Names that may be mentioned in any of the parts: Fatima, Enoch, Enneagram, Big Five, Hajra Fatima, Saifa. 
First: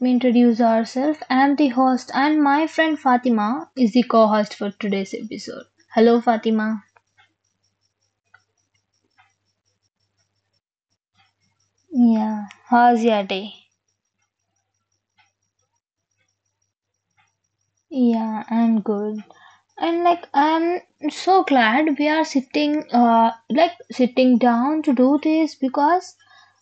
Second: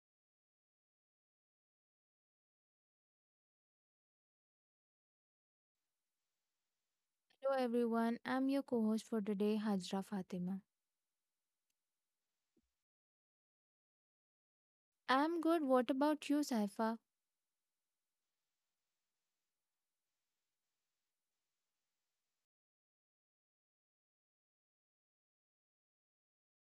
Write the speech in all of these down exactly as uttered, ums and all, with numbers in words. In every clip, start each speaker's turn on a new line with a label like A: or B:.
A: me introduce ourselves. I am the host and my friend Fatima is the co-host for today's episode. Hello Fatima.
B: Hello everyone, I'm your co host for today, Hajra Fatima.
A: Yeah, how's your day?
B: I'm good. What about you, Saifa?
A: Yeah, I'm good. And like I'm so glad we are sitting uh like sitting down to do this because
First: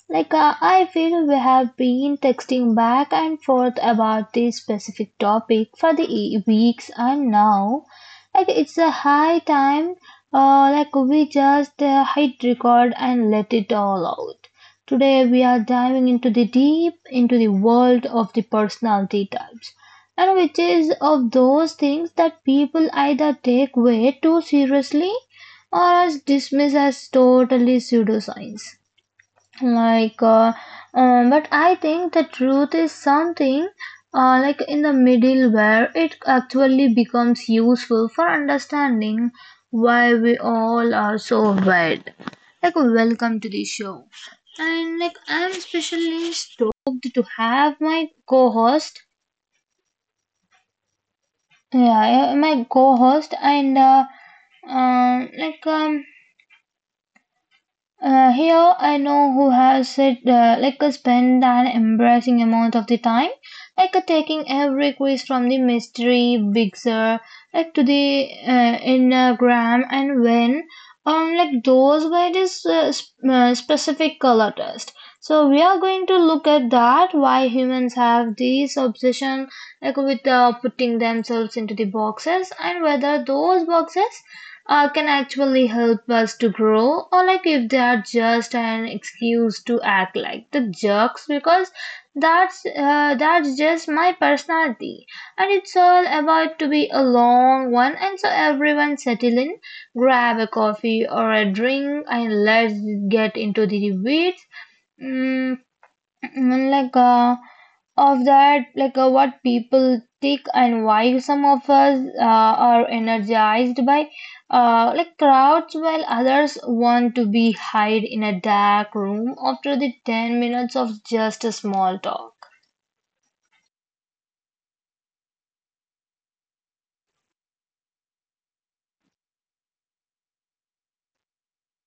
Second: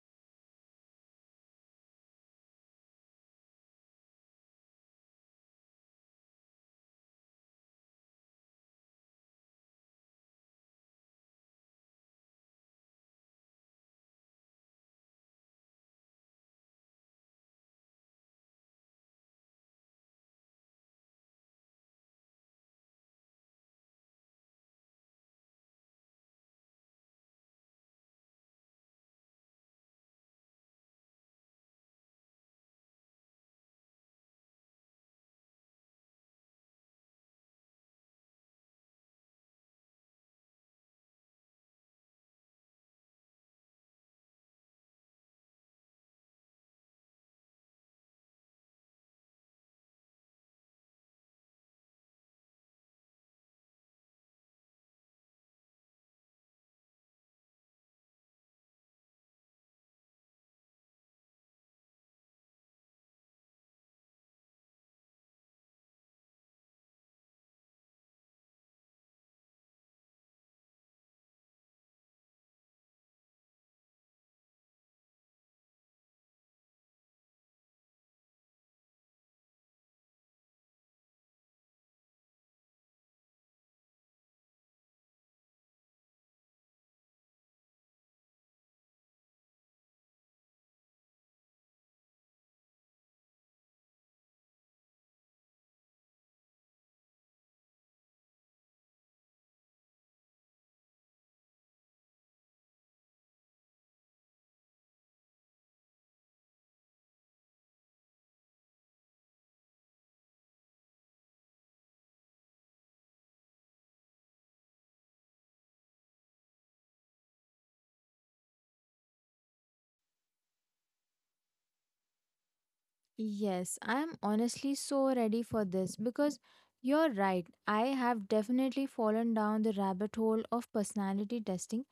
A: like uh, I feel we have been texting back and forth about this specific topic for the e- weeks and now like it's a high time uh like we just uh, hit record and let it all out. Today we are diving into the deep into the world of the personality types and which is of those things that people either take way too seriously or as dismiss as totally pseudoscience like uh, um, but I think the truth is something uh, like in the middle where it actually becomes useful for understanding why we all are so wide. Like welcome to the show, and like I'm especially stoked to have my co-host. Yeah, yeah, my co-host. And uh, um like um uh, Here I know who has said uh, like a spend an embarrassing amount of the time, like a taking every quiz from the mystery big sir, like to the uh, enneagram, and when, um, like those were this uh, sp- uh, specific color test. So we are going to look at that why humans have this obsession like with uh, putting themselves into the boxes, and whether those boxes uh, can actually help us to grow, or like if they are just an excuse to act like the jerks because that's uh, that's just my personality. And it's all about to be a long one, and so everyone settle in, grab a coffee or a drink, and let's get into the weeds. mm, like uh, of that like uh, what people think, and why some of us uh, are energized by uh, like crowds, while others want to be hide in a dark room after the ten minutes of just a small talk.
B: Yes, I'm honestly so ready for this because you're right. I have definitely fallen down the rabbit hole of personality testing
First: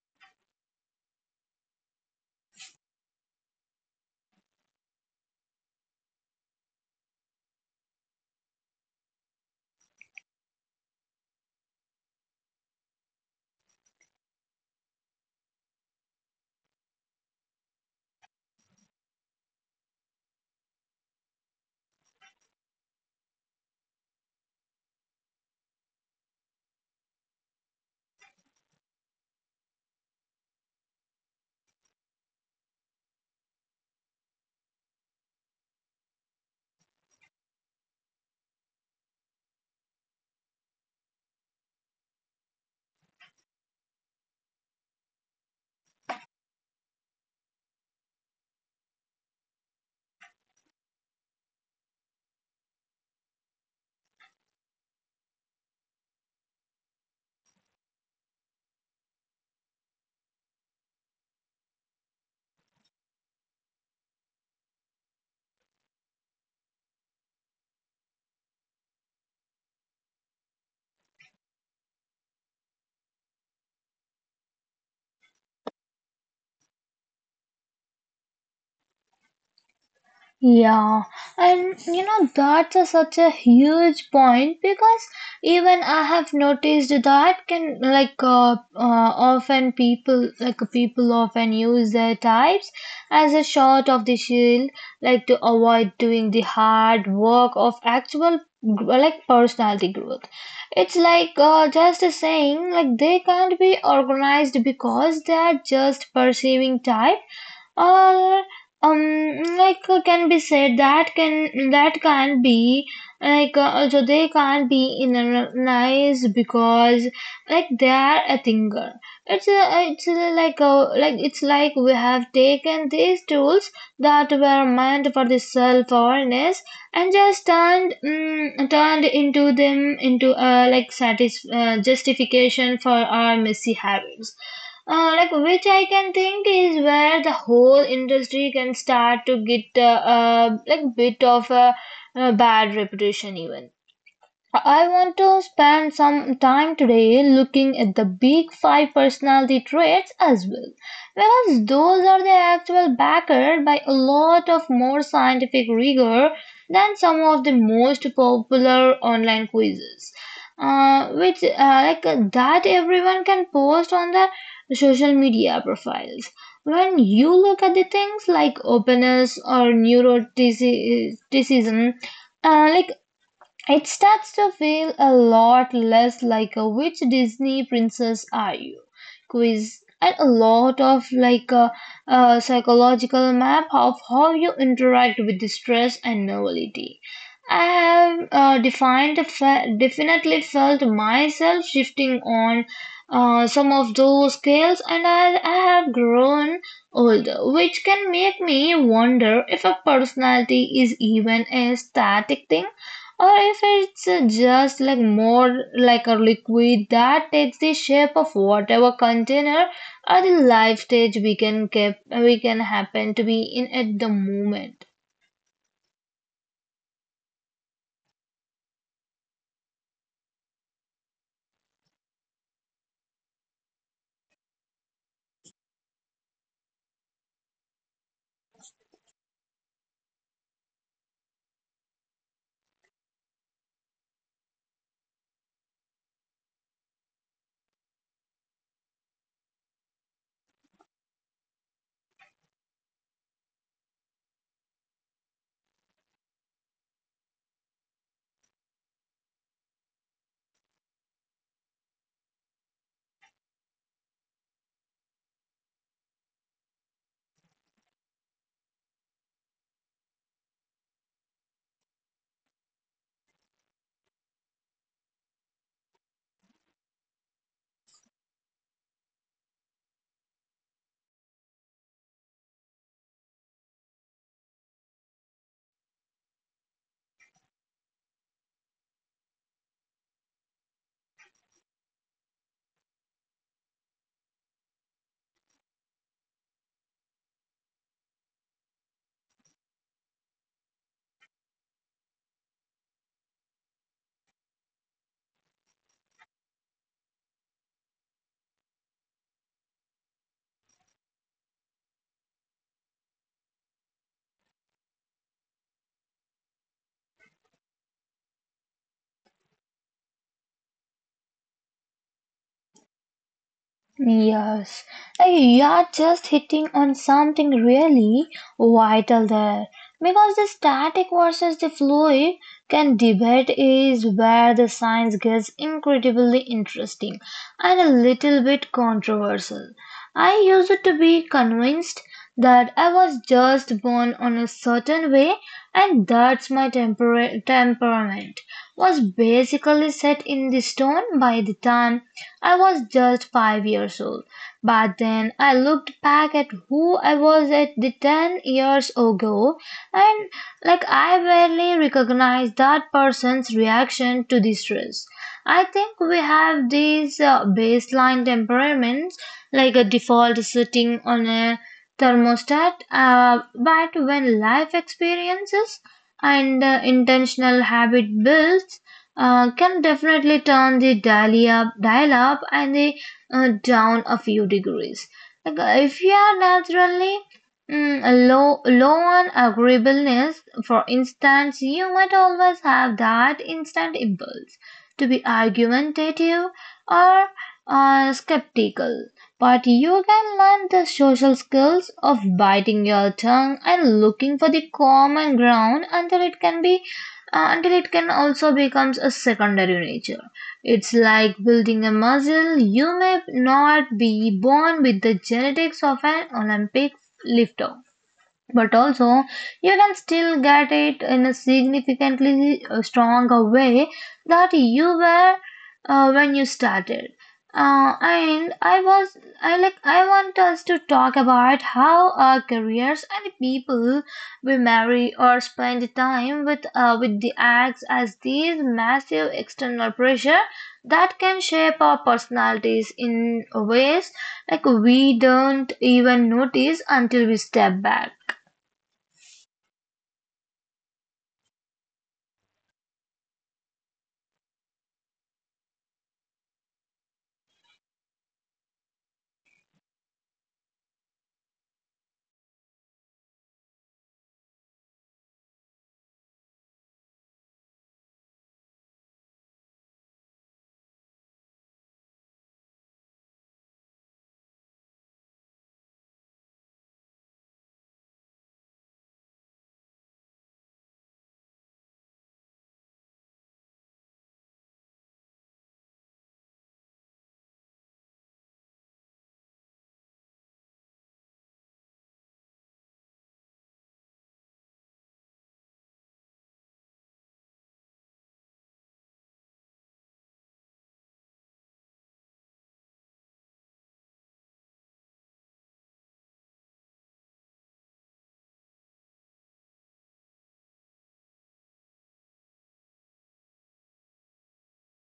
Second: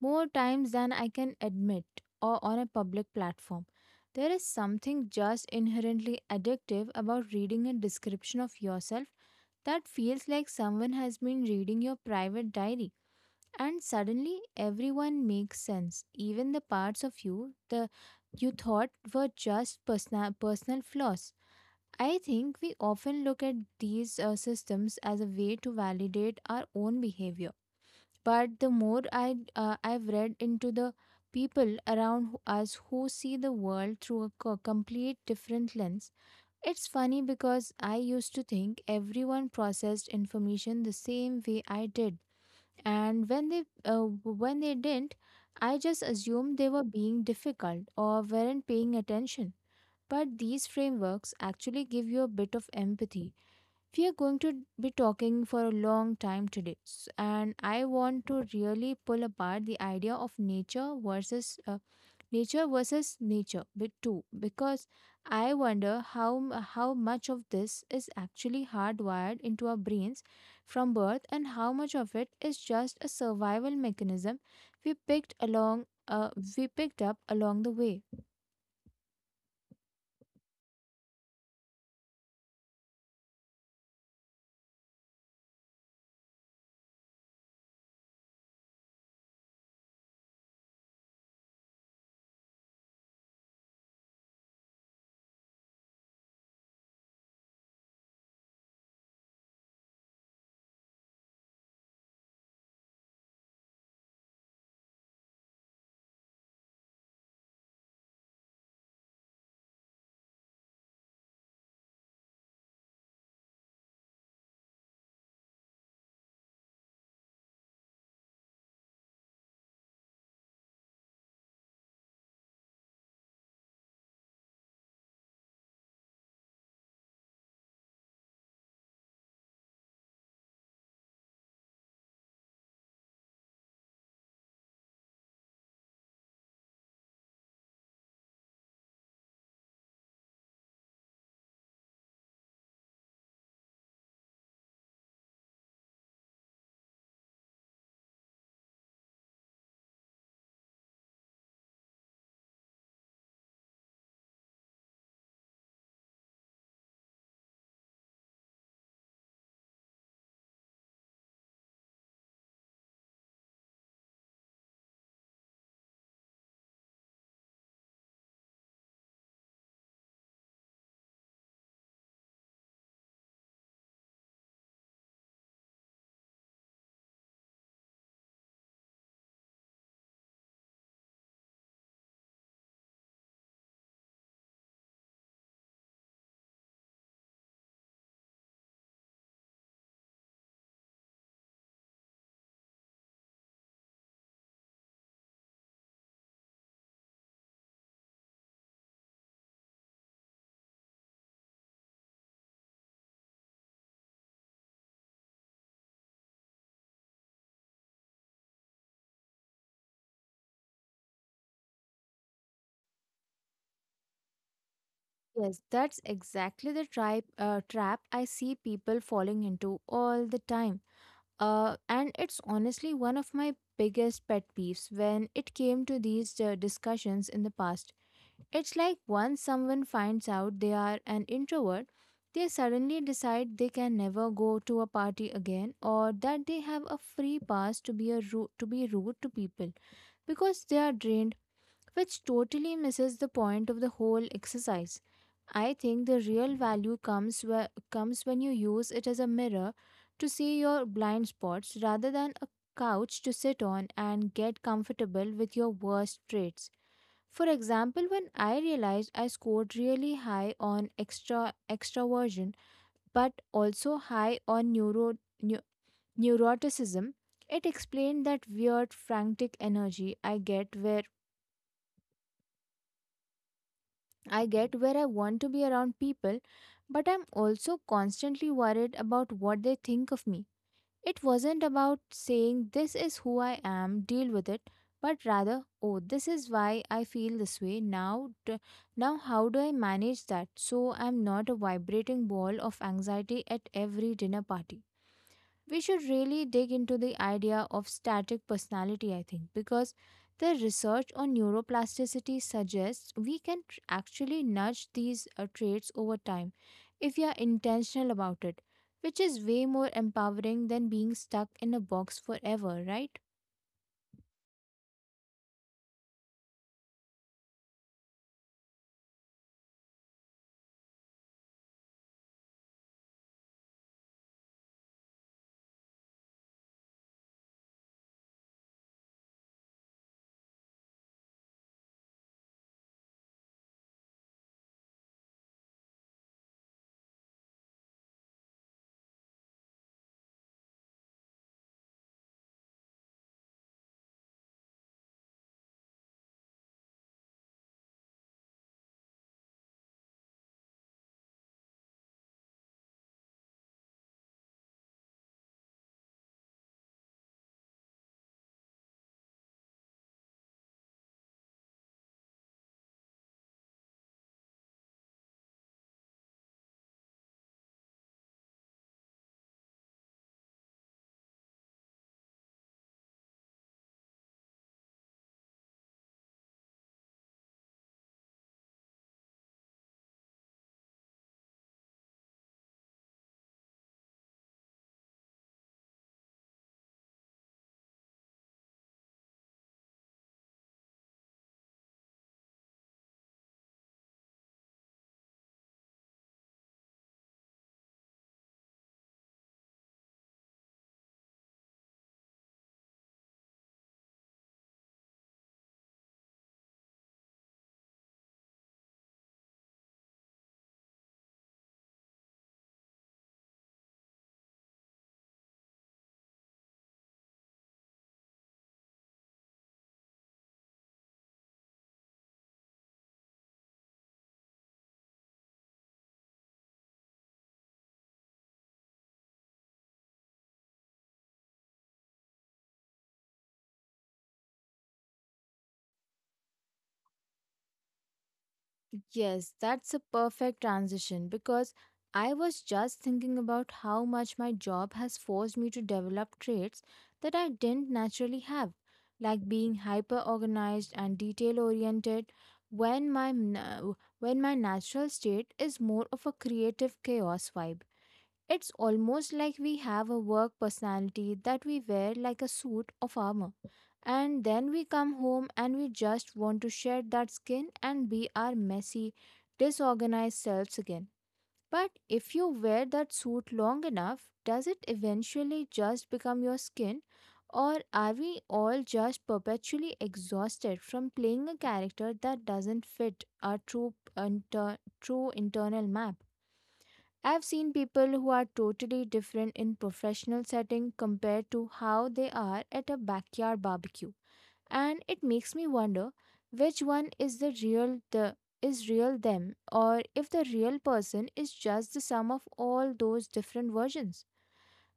B: more times than I can admit or on a public platform. There is something just inherently addictive about reading a description of yourself that feels like someone has been reading your private diary. And suddenly everyone makes sense, even the parts of you the you thought were just personal personal flaws. I think we often look at these uh, systems as a way to validate our own behavior, but the more i uh, i've read into the people around who- us who see the world through a co- complete different lens. It's funny because I used to think everyone processed information the same way I did, and when they uh, when they didn't, I just assumed they were being difficult or weren't paying attention. But these frameworks actually give you a bit of empathy. We are going to be talking for a long time today s- and I want to really pull apart the idea of nature versus uh, nature versus nature bit too, because I wonder how m- how much of this is actually hardwired into our brains from birth and how much of it is just a survival mechanism we picked along uh, we picked up along the way.
A: Yeah, and you know, that's a, such a huge point because even I have noticed that can like uh, uh, often people like people often use their types as a shot of the shield, like to avoid doing the hard work of actual gr- like personality growth. It's like uh, just a saying like they can't be organized because they are just perceiving type. Um, like uh, can be said that can that can't be like uh, also they can't be analyzed because like they are a thinker. It's a, it's a, like a, like It's like we have taken these tools that were meant for the self awareness and just turned mm, turned into them into uh, like satis- uh, justification for our messy habits, uh, like which I can think is where the whole industry can start to get uh, uh, like bit of a, a bad reputation even. I want to spend some time today looking at the big five personality traits as well, because those are the actual backer by a lot of more scientific rigor than some of the most popular online quizzes, uh, which uh, like uh, that everyone can post on their social media profiles. When you look at the things like openness or neuroticism, uh, like it starts to feel a lot less like a which Disney princess are you quiz and a lot of like a, a psychological map of how you interact with distress and novelty. I have uh, defined fe- definitely felt myself shifting on uh, some of those scales, and I, I have grown older, which can make me wonder if a personality is even a static thing or if it's uh, just like more like a liquid that takes the shape of whatever container or the life stage we can keep we can happen to be in at the moment.
B: Yes, that's exactly the tribe, uh, trap I see people falling into all the time. Uh, and it's honestly one of my biggest pet peeves when it came to these uh, discussions in the past. It's like once someone finds out they are an introvert, they suddenly decide they can never go to a party again, or that they have a free pass to be a ru- to be rude to people because they are drained, which totally misses the point of the whole exercise. I think the real value comes where, comes when you use it as a mirror to see your blind spots rather than a couch to sit on and get comfortable with your worst traits. For example, when I realized I scored really high on extra extraversion but also high on neuro, neu- neuroticism, it explained that weird frantic energy I get where I get where I want to be around people, but I'm also constantly worried about what they think of me. It wasn't about saying, "This is who I am, deal with it," but rather, "Oh, this is why I feel this way." Now, t- now how do I manage that so I'm not a vibrating ball of anxiety at every dinner party? We should really dig into the idea of static personality, I think, because the research on neuroplasticity suggests we can tr- actually nudge these uh, traits over time if we are intentional about it, which is way more empowering than being stuck in a box forever, right?
A: Yes. Uh, you are just hitting on something really vital there because the static versus the fluid can debate is where the science gets incredibly interesting and a little bit controversial. I used to be convinced that I was just born on a certain way, and that's my temper- temperament was basically set in the stone by the time I was just five years old. But then I looked back at who I was at the ten years ago, and like I barely recognized that person's reaction to the stress. I think we have these uh, baseline temperaments like a default setting on a thermostat, uh, but when life experiences and uh, intentional habit builds uh, can definitely turn the dial up, dial up and the uh, down a few degrees. Like, uh, if you are naturally mm, low, low on agreeableness, for instance, you might always have that instant impulse to be argumentative or uh, skeptical, but you can learn the social skills of biting your tongue and looking for the common ground until it can be uh, until it can also becomes a secondary nature. It's like building a muscle. You may not be born with the genetics of an Olympic lifter, but also you can still get it in a significantly uh, stronger way that you were uh, when you started. Uh, and i was i like i want us to talk about how our careers and the people we marry or spend time with uh, with the acts as these massive external pressure that can shape our personalities in ways like we don't even notice until we step back.
B: Yes, that's a perfect transition because I was just thinking about how much my job has forced me to develop traits that I didn't naturally have, like being hyper organized and detail oriented when my na- when my natural state is more of a creative chaos vibe. It's almost like we have a work personality that we wear like a suit of armor. And then we come home and we just want to shed that skin and be our messy, disorganized selves again. But if you wear that suit long enough, does it eventually just become your skin? Or are we all just perpetually exhausted from playing a character that doesn't fit our true, inter- true internal map? I've seen people who are totally different in professional setting compared to how they are at a backyard barbecue. And it makes me wonder which one is the real the is real them, or if the real person is just the sum of all those different versions.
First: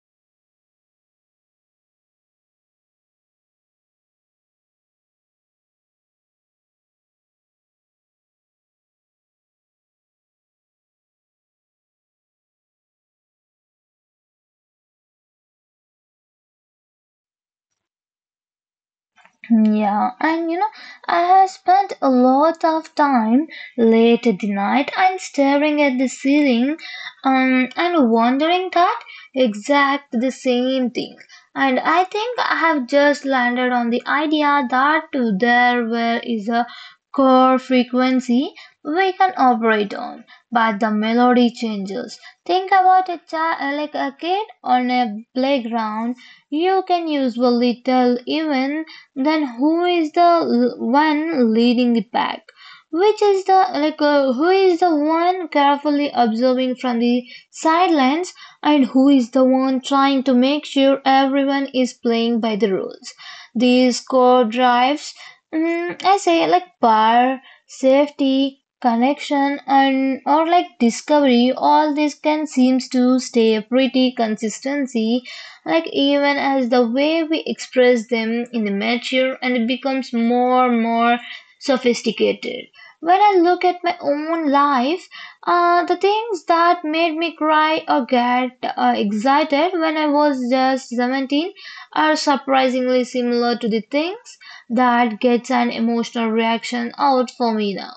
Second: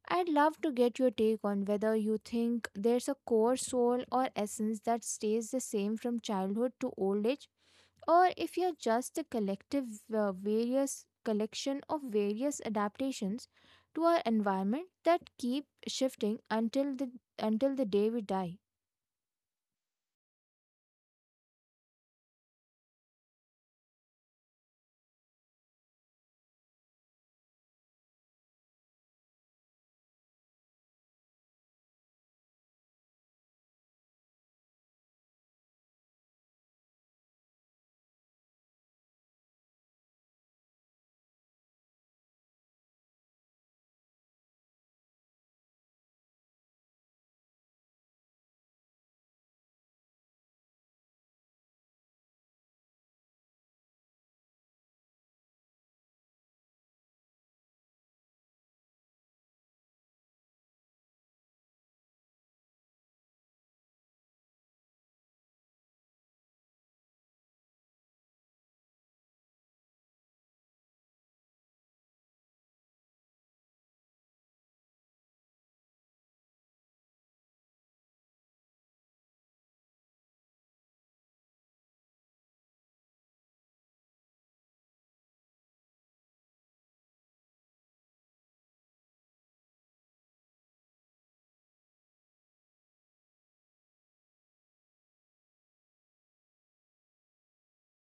B: I'd love to get your take on whether you think there's a core soul or essence that stays the same from childhood to old age, or if you're just a collective uh, various collection of various adaptations to our environment that keep shifting until the until the day we die.
A: Yeah, and you know, I have spent a lot of time late at the night and staring at the ceiling, um, and wondering that exact the same thing. And I think I have just landed on the idea that there were is a core frequency we can operate on, but the melody changes. Think about a child, like a kid on a playground. You can usually tell even then who is the l- one leading the pack, which is the like uh, who is the one carefully observing from the sidelines, and who is the one trying to make sure everyone is playing by the rules. These core drives, mm, I say like power, safety, connection, and or like discovery, all this can seems to stay pretty consistency, like even as the way we express them in the mature and it becomes more and more sophisticated. When I look at my own life, uh, the things that made me cry or get uh, excited when I was just seventeen are surprisingly similar to the things that gets an emotional reaction out for me now,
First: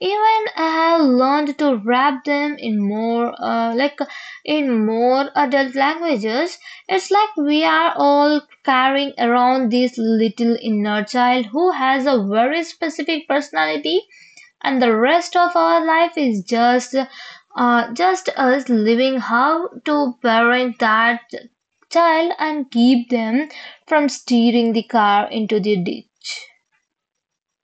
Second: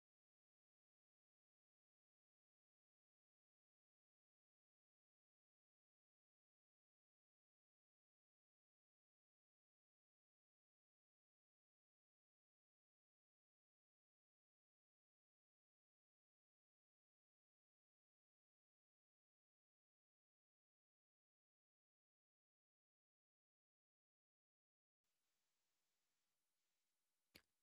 A: even I have learned to wrap them in more uh, like in more adult languages. It's like we are all carrying around this little inner child who has a very specific personality, and the rest of our life is just uh, just us living how to parent that child and keep them from steering the car into the ditch.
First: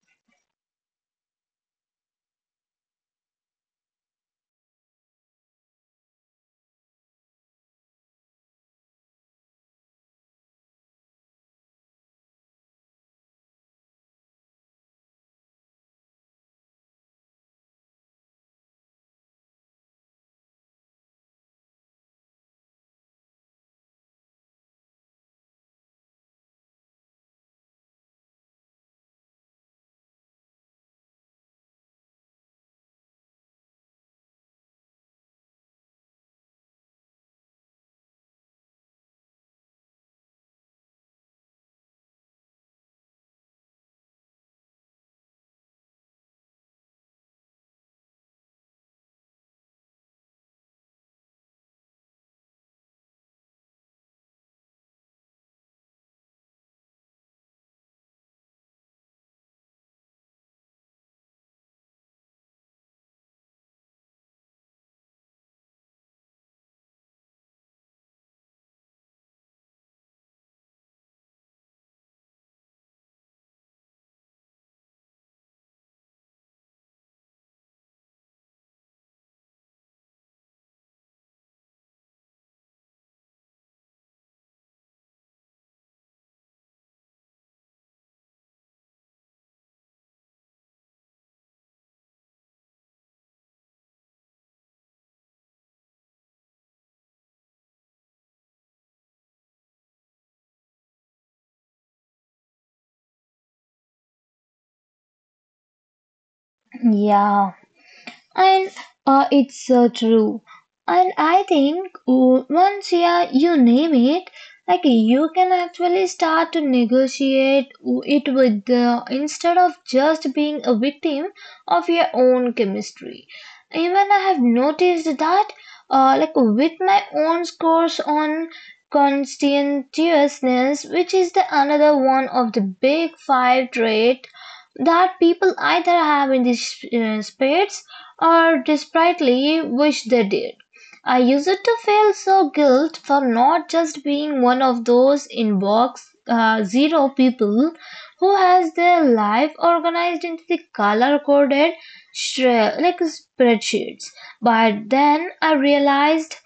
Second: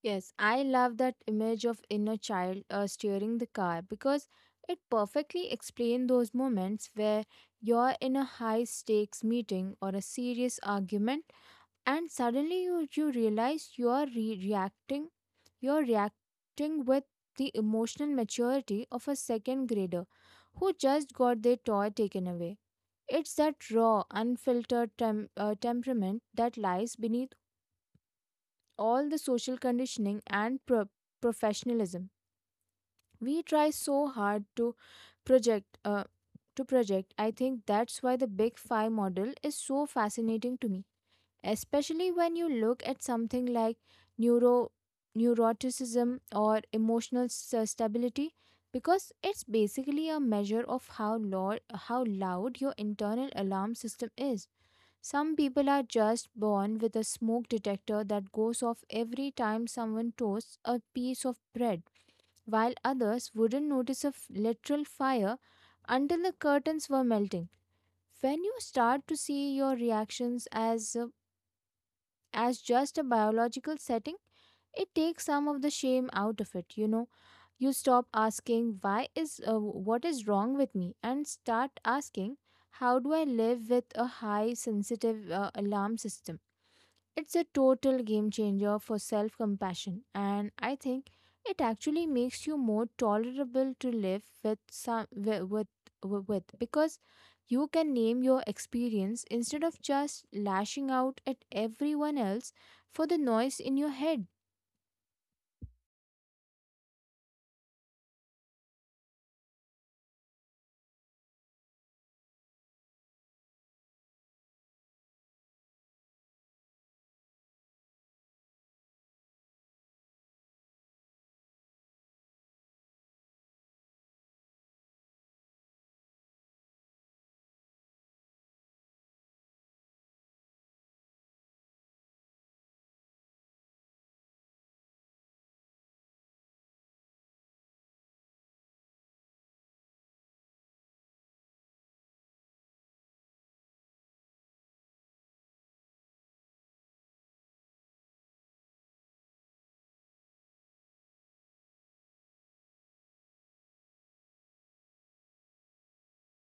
B: Yes, I love that image of inner child uh, steering the car because it perfectly explains those moments where you're in a high stakes meeting or a serious argument, and suddenly you, you realize you are re- reacting you're reacting with the emotional maturity of a second grader who just got their toy taken away. It's that raw unfiltered tem- uh, temperament that lies beneath all the social conditioning and pro- professionalism we try so hard to project uh, to project. I think that's why the big five model is so fascinating to me, especially when you look at something like neuro neuroticism or emotional s- uh, stability, because it's basically a measure of how loud how loud your internal alarm system is. Some people are just born with a smoke detector that goes off every time someone toasts a piece of bread, while others wouldn't notice a f- literal fire until the curtains were melting. When you start to see your reactions as uh, as just a biological setting, it takes some of the shame out of it, you know. You stop asking why is uh, what is wrong with me and start asking how do I live with a high sensitive uh, alarm system? It's a total game changer for self compassion, and I think it actually makes you more tolerable to live with some wi- with wi- with, because you can name your experience instead of just lashing out at everyone else for the noise in your head.
A: Yeah. And uh, it's uh, True. And I think o- once, yeah, you name it, like you can actually start to negotiate w- it with the instead of just being a victim of your own chemistry. Even I have noticed that, uh, like with my own scores on conscientiousness, which is the another one of the big five trait that people either have in these uh, spades or desperately wish they did. I used to feel so guilt for not just being one of those in box uh, zero people who has their life organized into the color coded shre- like spreadsheets. But then I realized,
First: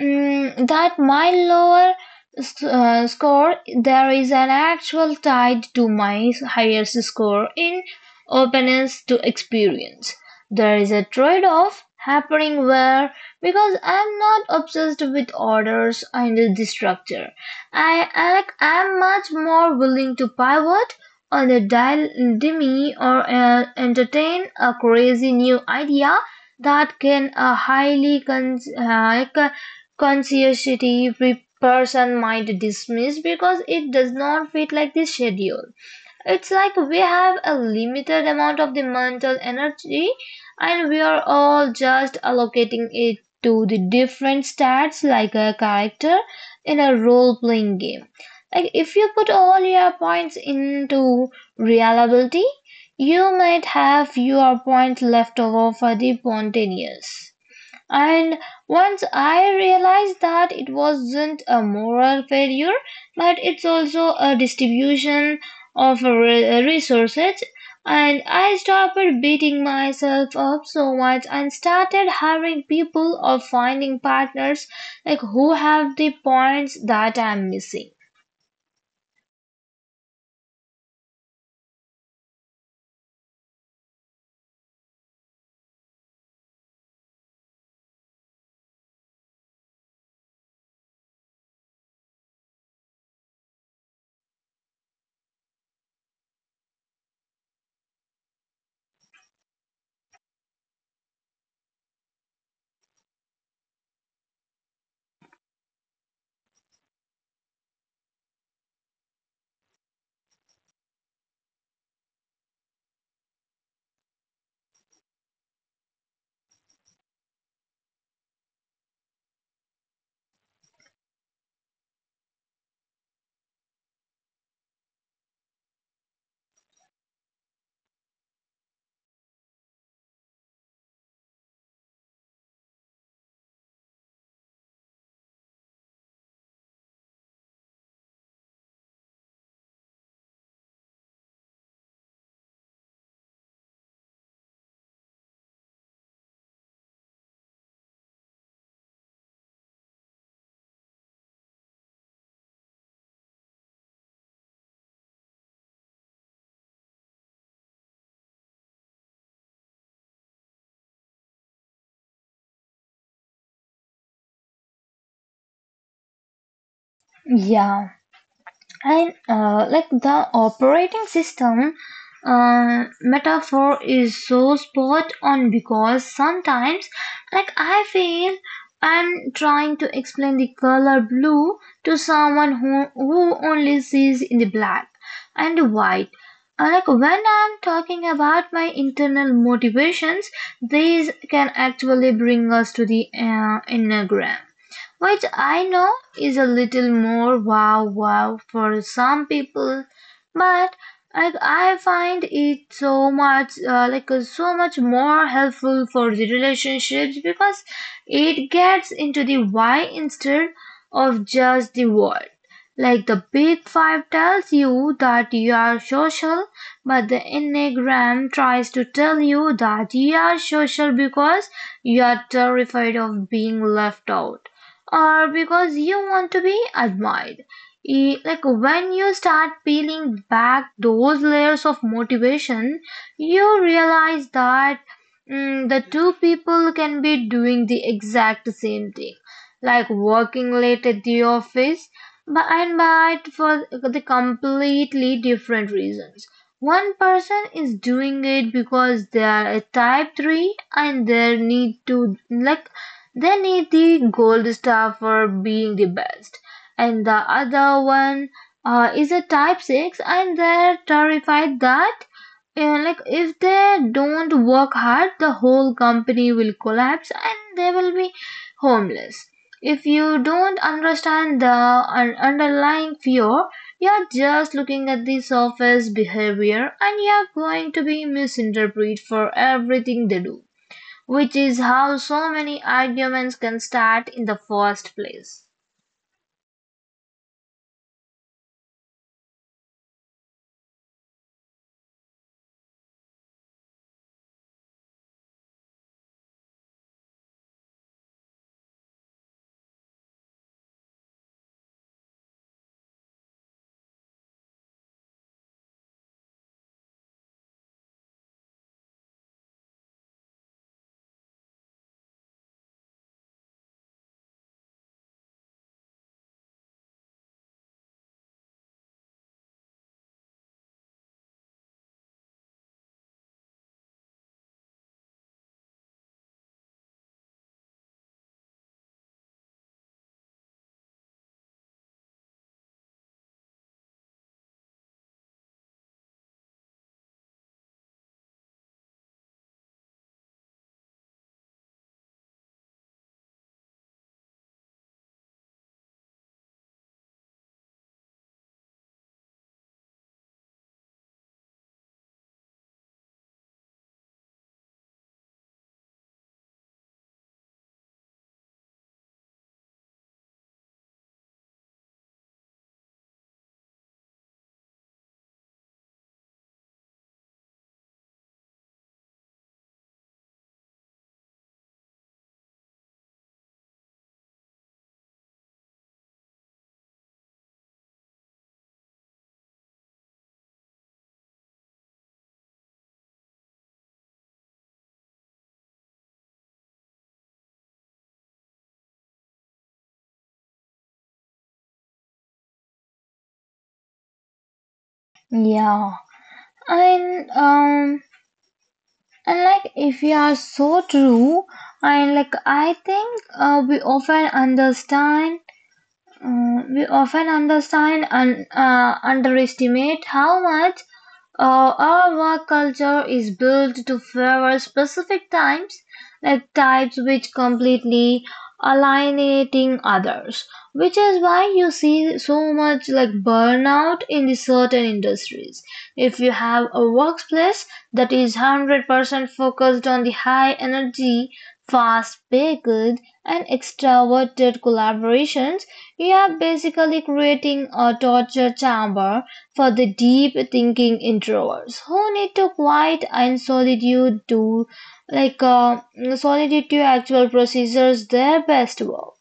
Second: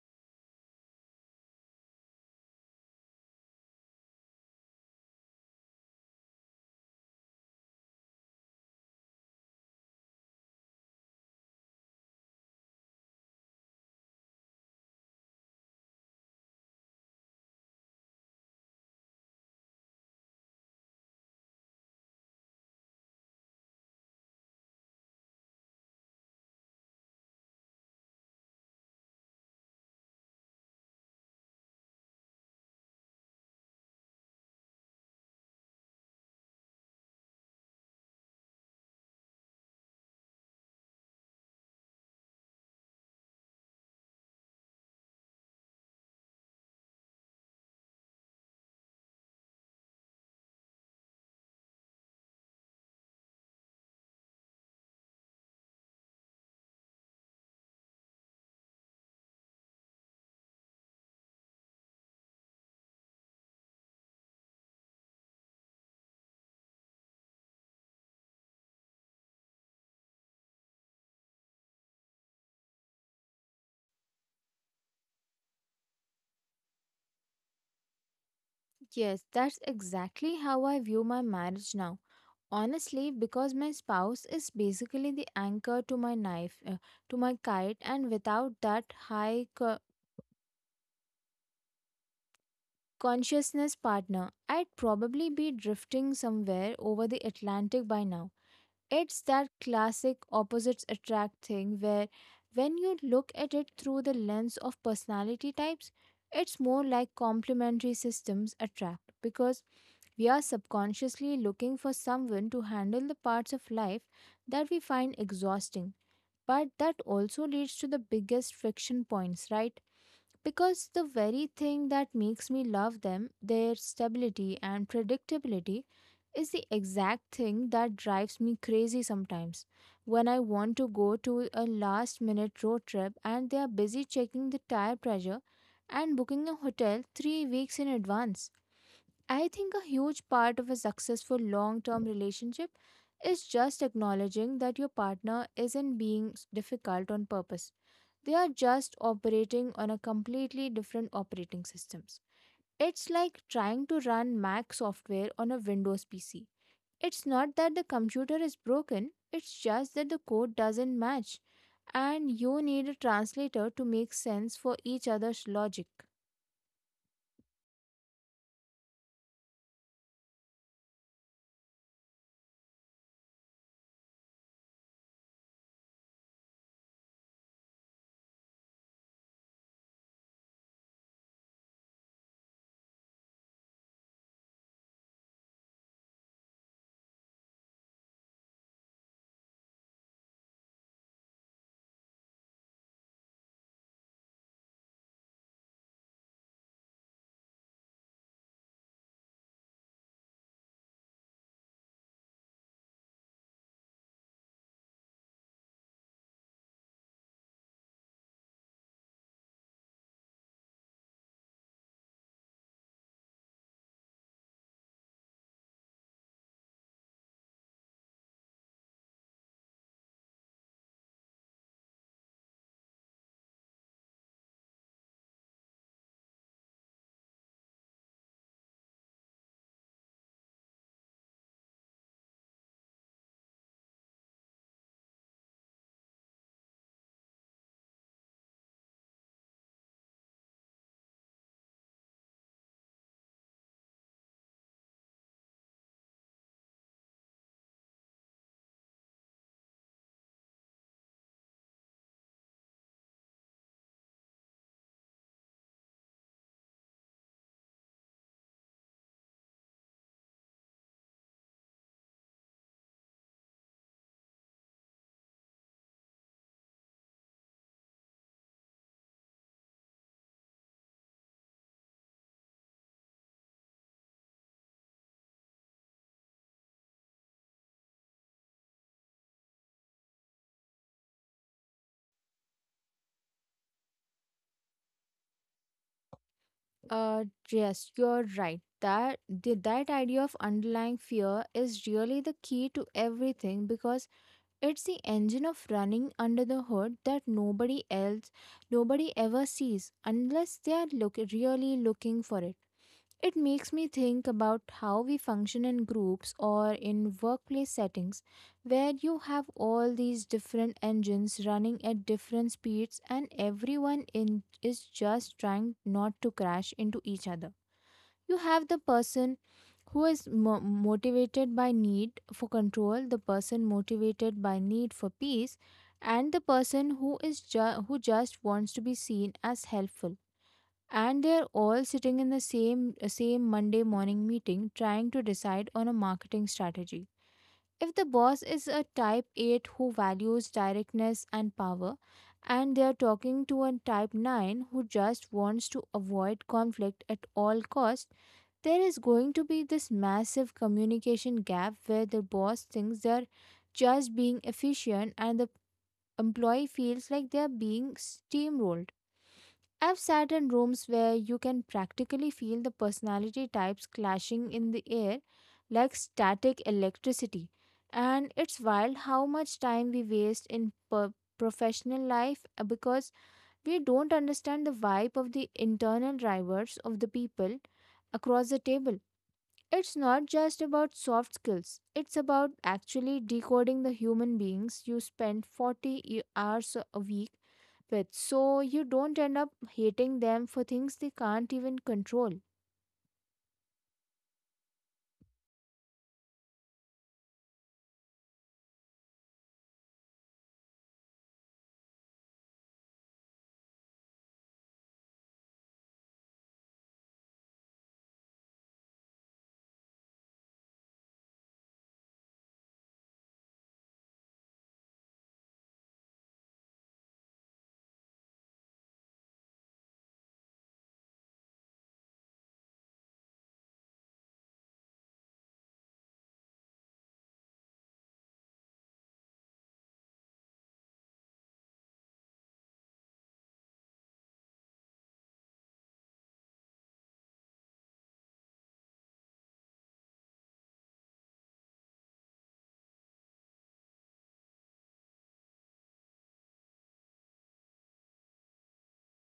A: mm, that my lower s- uh, score there is an actual tied to my higher score in openness to experience. There is a trade-off happening where, because I'm not obsessed with orders under the structure, I am much more willing to pivot on a dil- dime or uh, entertain a crazy new idea that can a highly con- uh, conscientious person might dismiss because it does not fit like the schedule. It's like we have a limited amount of the mental energy, and we are all just allocating it to the different stats like a character in a role playing game. Like if you put all your points into reliability, you might have your points left over for the spontaneous. And once I realized that it wasn't a moral failure, but it's also a distribution of re- resources, and I stopped beating myself up so much and started hiring people or finding partners like who have the points that I'm missing.
B: Yes, that's exactly how I view my marriage now. Honestly, because my spouse is basically the anchor to my knife, uh, to my kite, and without that high consciousness partner, I'd probably be drifting somewhere over the Atlantic by now. It's that classic opposites attract thing where when you look at it through the lens of personality types, it's more like complementary systems attract because we are subconsciously looking for someone to handle the parts of life that we find exhausting. But that also leads to the biggest friction points, right? Because the very thing that makes me love them, their stability and predictability, is the exact thing that drives me crazy sometimes. When I want to go to a last minute road trip and they are busy checking the tire pressure and booking a hotel three weeks in advance. I think a huge part of a successful long term relationship is just acknowledging that your partner isn't being difficult on purpose, they are just operating on a completely different operating systems. It's like trying to run Mac software on a Windows P C. It's not that the computer is broken, it's just that the code doesn't match and you need a translator to make sense for each other's logic.
A: Yeah. And uh, like the operating system uh, metaphor is so spot on, because sometimes, like I feel I'm trying to explain the color blue to someone who who only sees in the black and white. Uh, Like when I'm talking about my internal motivations, these can actually bring us to the uh, enneagram. What I know is a little more wow wow for some people, but like I find it so much uh, like uh, so much more helpful for the relationships because it gets into the why instead of just the what. Like the big five tells you that you are social, but the Enneagram tries to tell you that you are social because you are terrified of being left out or because you want to be admired. E- Like when you start peeling back those layers of motivation, you realize that mm, the two people can be doing the exact same thing, like working late at the office, but and but for the completely different reasons. One person is doing it because they are a type three and they need to like they need the gold star for being the best. And the other one uh, is a type six and they're terrified that uh, like if they don't work hard the whole company will collapse and they will be homeless. If you don't understand the un- underlying fear, you're just looking at the surface behavior and you're going to be misinterpreted for everything they do. Which is how so many arguments can start in the first place.
B: Uh, yes, you're right. That the, that idea of underlying fear is really the key to everything, because it's the engine of running under the hood that nobody else, nobody ever sees unless they are look, really looking for it. It makes me think about how we function in groups or in workplace settings where you have all these different engines running at different speeds and everyone in is just trying not to crash into each other. You have the person who is mo- motivated by need for control, the person motivated by need for peace, and the person who is ju- who just wants to be seen as helpful, and they're all sitting in the same same monday morning meeting trying to decide on a marketing strategy. If the boss is a type eight who values directness and power, and they are talking to a type nine who just wants to avoid conflict at all costs, there is going to be this massive communication gap where the boss thinks they're just being efficient and the employee feels like they're being steamrolled. I've sat in rooms where you can practically feel the personality types clashing in the air like static electricity. And it's wild how much time we waste in per- professional life uh, because we don't understand the vibe of the internal drivers of the people across the table. It's not just about soft skills, it's about actually decoding the human beings you spend forty e- hours a week with. So you don't end up hating them for things they can't even control.
A: Yeah, and um, and like if you are so true, and like I think uh, we often understand Uh, we often understand and uh, underestimate how much uh, our work culture is built to favor specific types, like types which completely alienating others, which is why you see so much like burnout in the certain industries. If you have a workplace that is one hundred percent focused on the high energy, fast paced and extroverted collaborations, you are basically creating a torture chamber for the deep thinking introverts who need to quiet and solitude to like uh, solitude to actual procedures their best work.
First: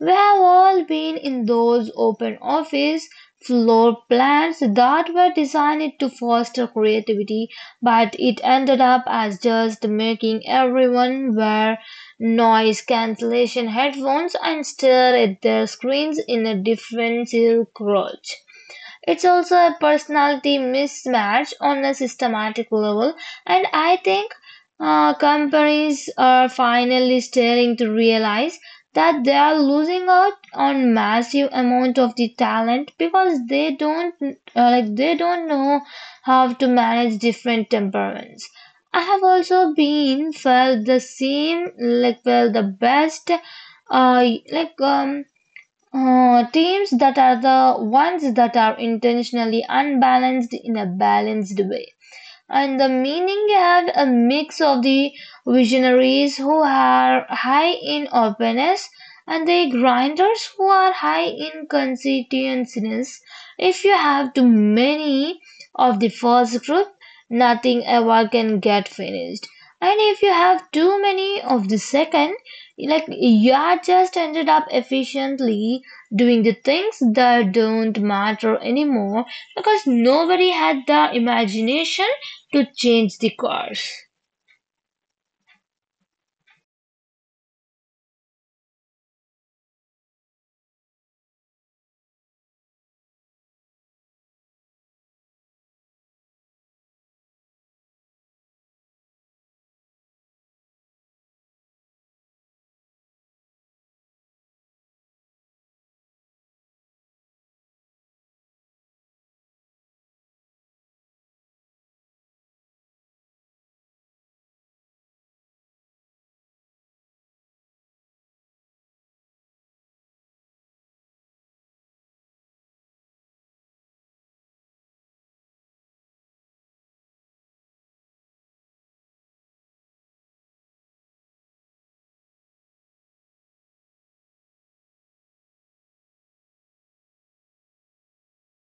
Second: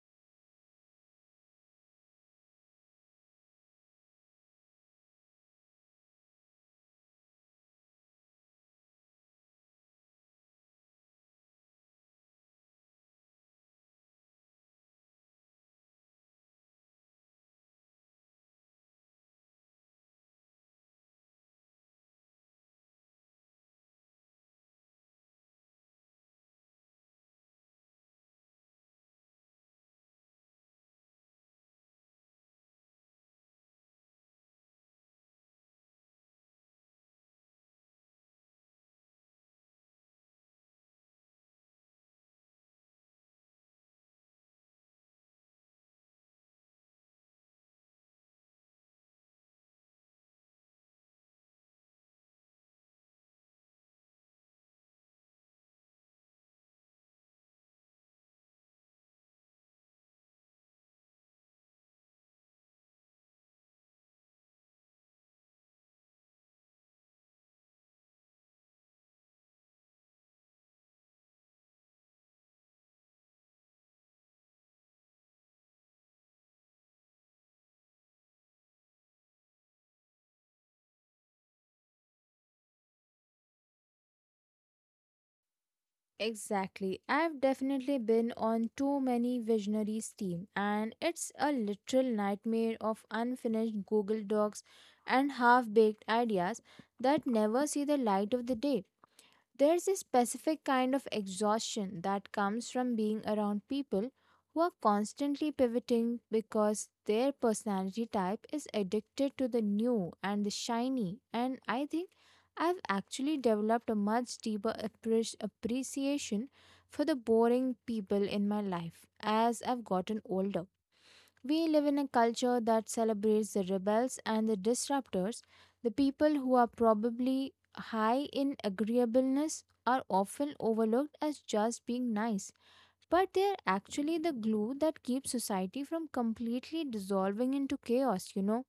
A: We have all been in those open office floor plans that were designed to foster creativity, but it ended up as just making everyone wear noise cancellation headphones and stare at their screens in a defensive crouch. It's also a personality mismatch on a systematic level, and I think uh, companies are finally starting to realize that they are losing out on massive amount of the talent because they don't uh, like they don't know how to manage different temperaments. I have also been felt the same like well the best uh like um uh, teams that are the ones that are intentionally unbalanced in a balanced way and the meaning have a mix of the visionaries who are high in openness and the grinders who are high in conscientiousness. If you have too many of the first group, nothing ever can get finished. And if you have too many of the second, like you are just ended up efficiently doing the things that don't matter anymore because nobody had the imagination to change the course.
B: Exactly. I've definitely been on too many visionaries team and it's a literal nightmare of unfinished Google Docs and half-baked ideas that never see the light of the day. There's a specific kind of exhaustion that comes from being around people who are constantly pivoting because their personality type is addicted to the new and the shiny. And I think I've actually developed a much deeper appre- appreciation for the boring people in my life as I've gotten older. We live in a culture that celebrates the rebels and the disruptors. The people who are probably high in agreeableness are often overlooked as just being nice, but they are actually the glue that keeps society from completely dissolving into chaos, you know.